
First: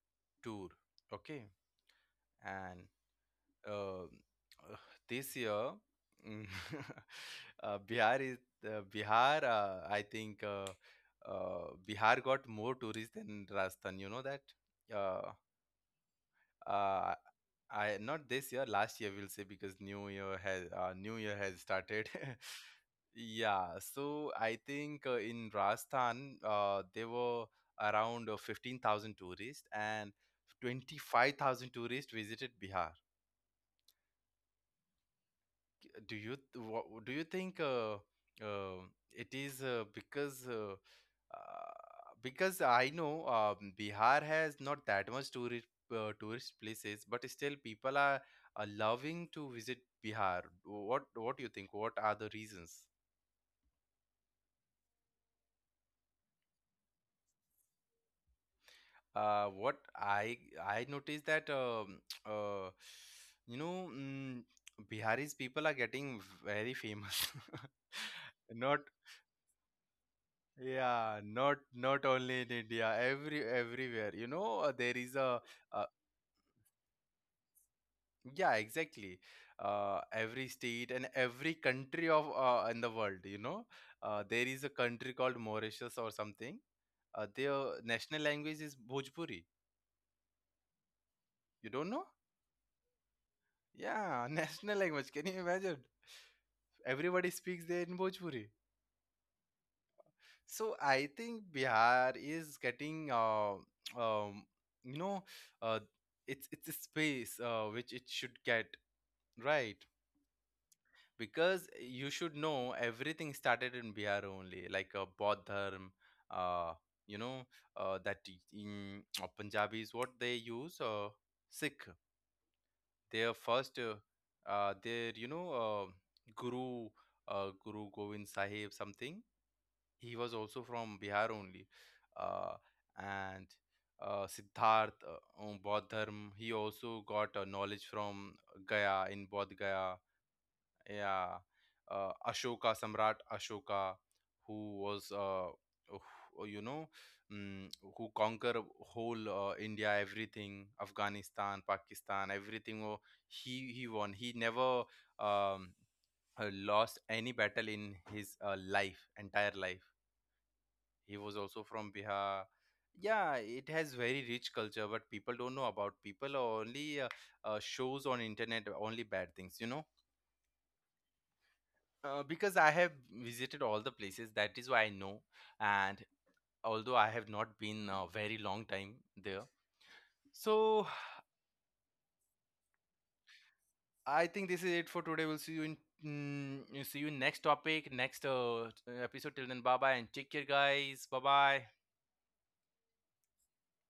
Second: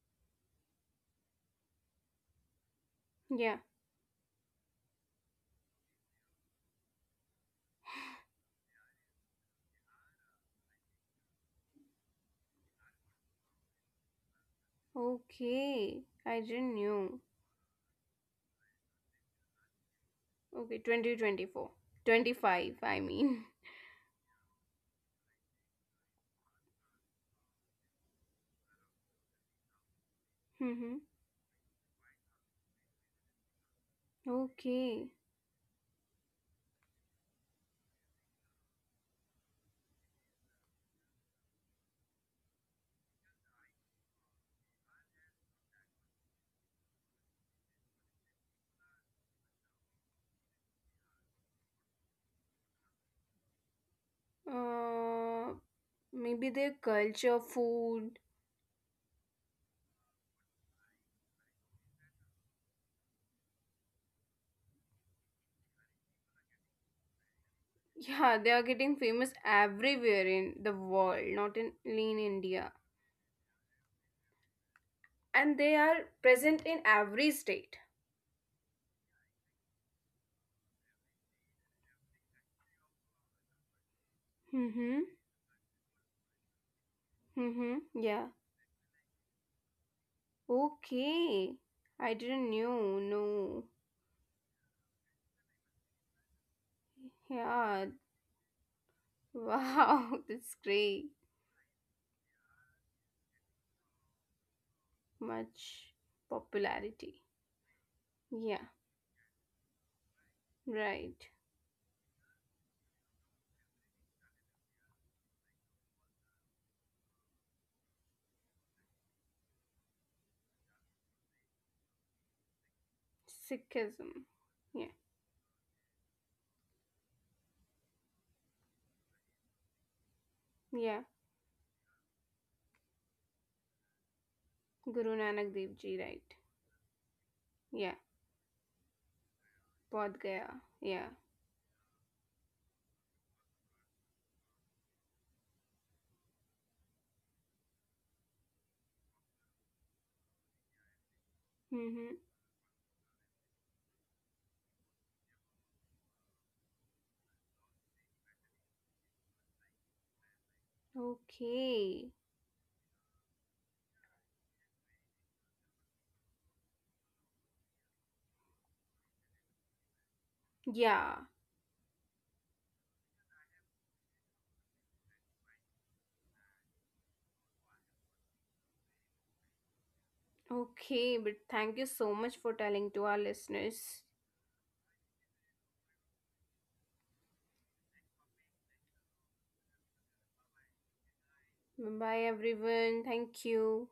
tour. Okay. And Yeah. uh, this year, mm, uh, Bihar is Bihar. I think Bihar got more tourists than Rajasthan. You know that? Uh, Okay. I didn't uh know. I, not this year, last year we'll say because Okay, new year has 2024. started. 25, I mean. Yeah, so I think in Rajasthan there were around 15,000 tourists and Mm-hmm. 25,000 tourists visited Bihar. Okay. Do you what do you think uh, it is uh, because I know Bihar has not that much tourist tourist places, but still people are loving to visit Bihar. What do you think? What are the reasons? Uh, maybe their culture, food. What I noticed that uh, you know Biharis, people are getting very famous. Yeah, they are Not getting famous everywhere in the yeah, world, not not in, only in only in India. India, everywhere. You know, there is a And they uh, are present in every state. yeah, exactly. Every state and every country of in the world, you know, there is a Mm-hmm. country called Mauritius or something. Their Mm-hmm. national Yeah. language is Bhojpuri. Okay. You don't know? I didn't know. No. Yeah, national language. Can you imagine? Everybody speaks there Yeah. in Bhojpuri. Wow, that's So great. I think Bihar is getting, um, you know, uh, Much it's a popularity. space which it should Yeah, get right right. because you should know everything started in Bihar only, like Bodh Dharm, uh, you know, that in Punjabis, what they use, Sikh, their first, Sikhism. Yeah, their you know, Guru, Guru Govind Sahib something, he was also from yeah. Bihar only. Uh, and Siddharth Guru Nanak Dev Bodh Ji, Dharm, right. he also got knowledge Yeah, from Gaya in Bodh Gaya. Bodh Gaya. Yeah. Yeah. Ashoka, Samrat Ashoka, who was, you know, um, who conquer whole India, everything, Afghanistan, Mm-hmm. Pakistan, everything. Oh, he won. He never um, lost any battle in his life, entire life. He was also from Okay. Bihar. Yeah, it has very rich culture, but people don't know about. People only shows on internet only bad things, you know. Yeah. Because I have visited all the places, that is why I know. And although I have not been a very long time there. So Okay, but thank you so much for telling to our listeners. I think this is it for today. We'll see you in see you in next topic, next episode. Till then, bye bye and take care, guys. Bye bye Bye, everyone. Thank you.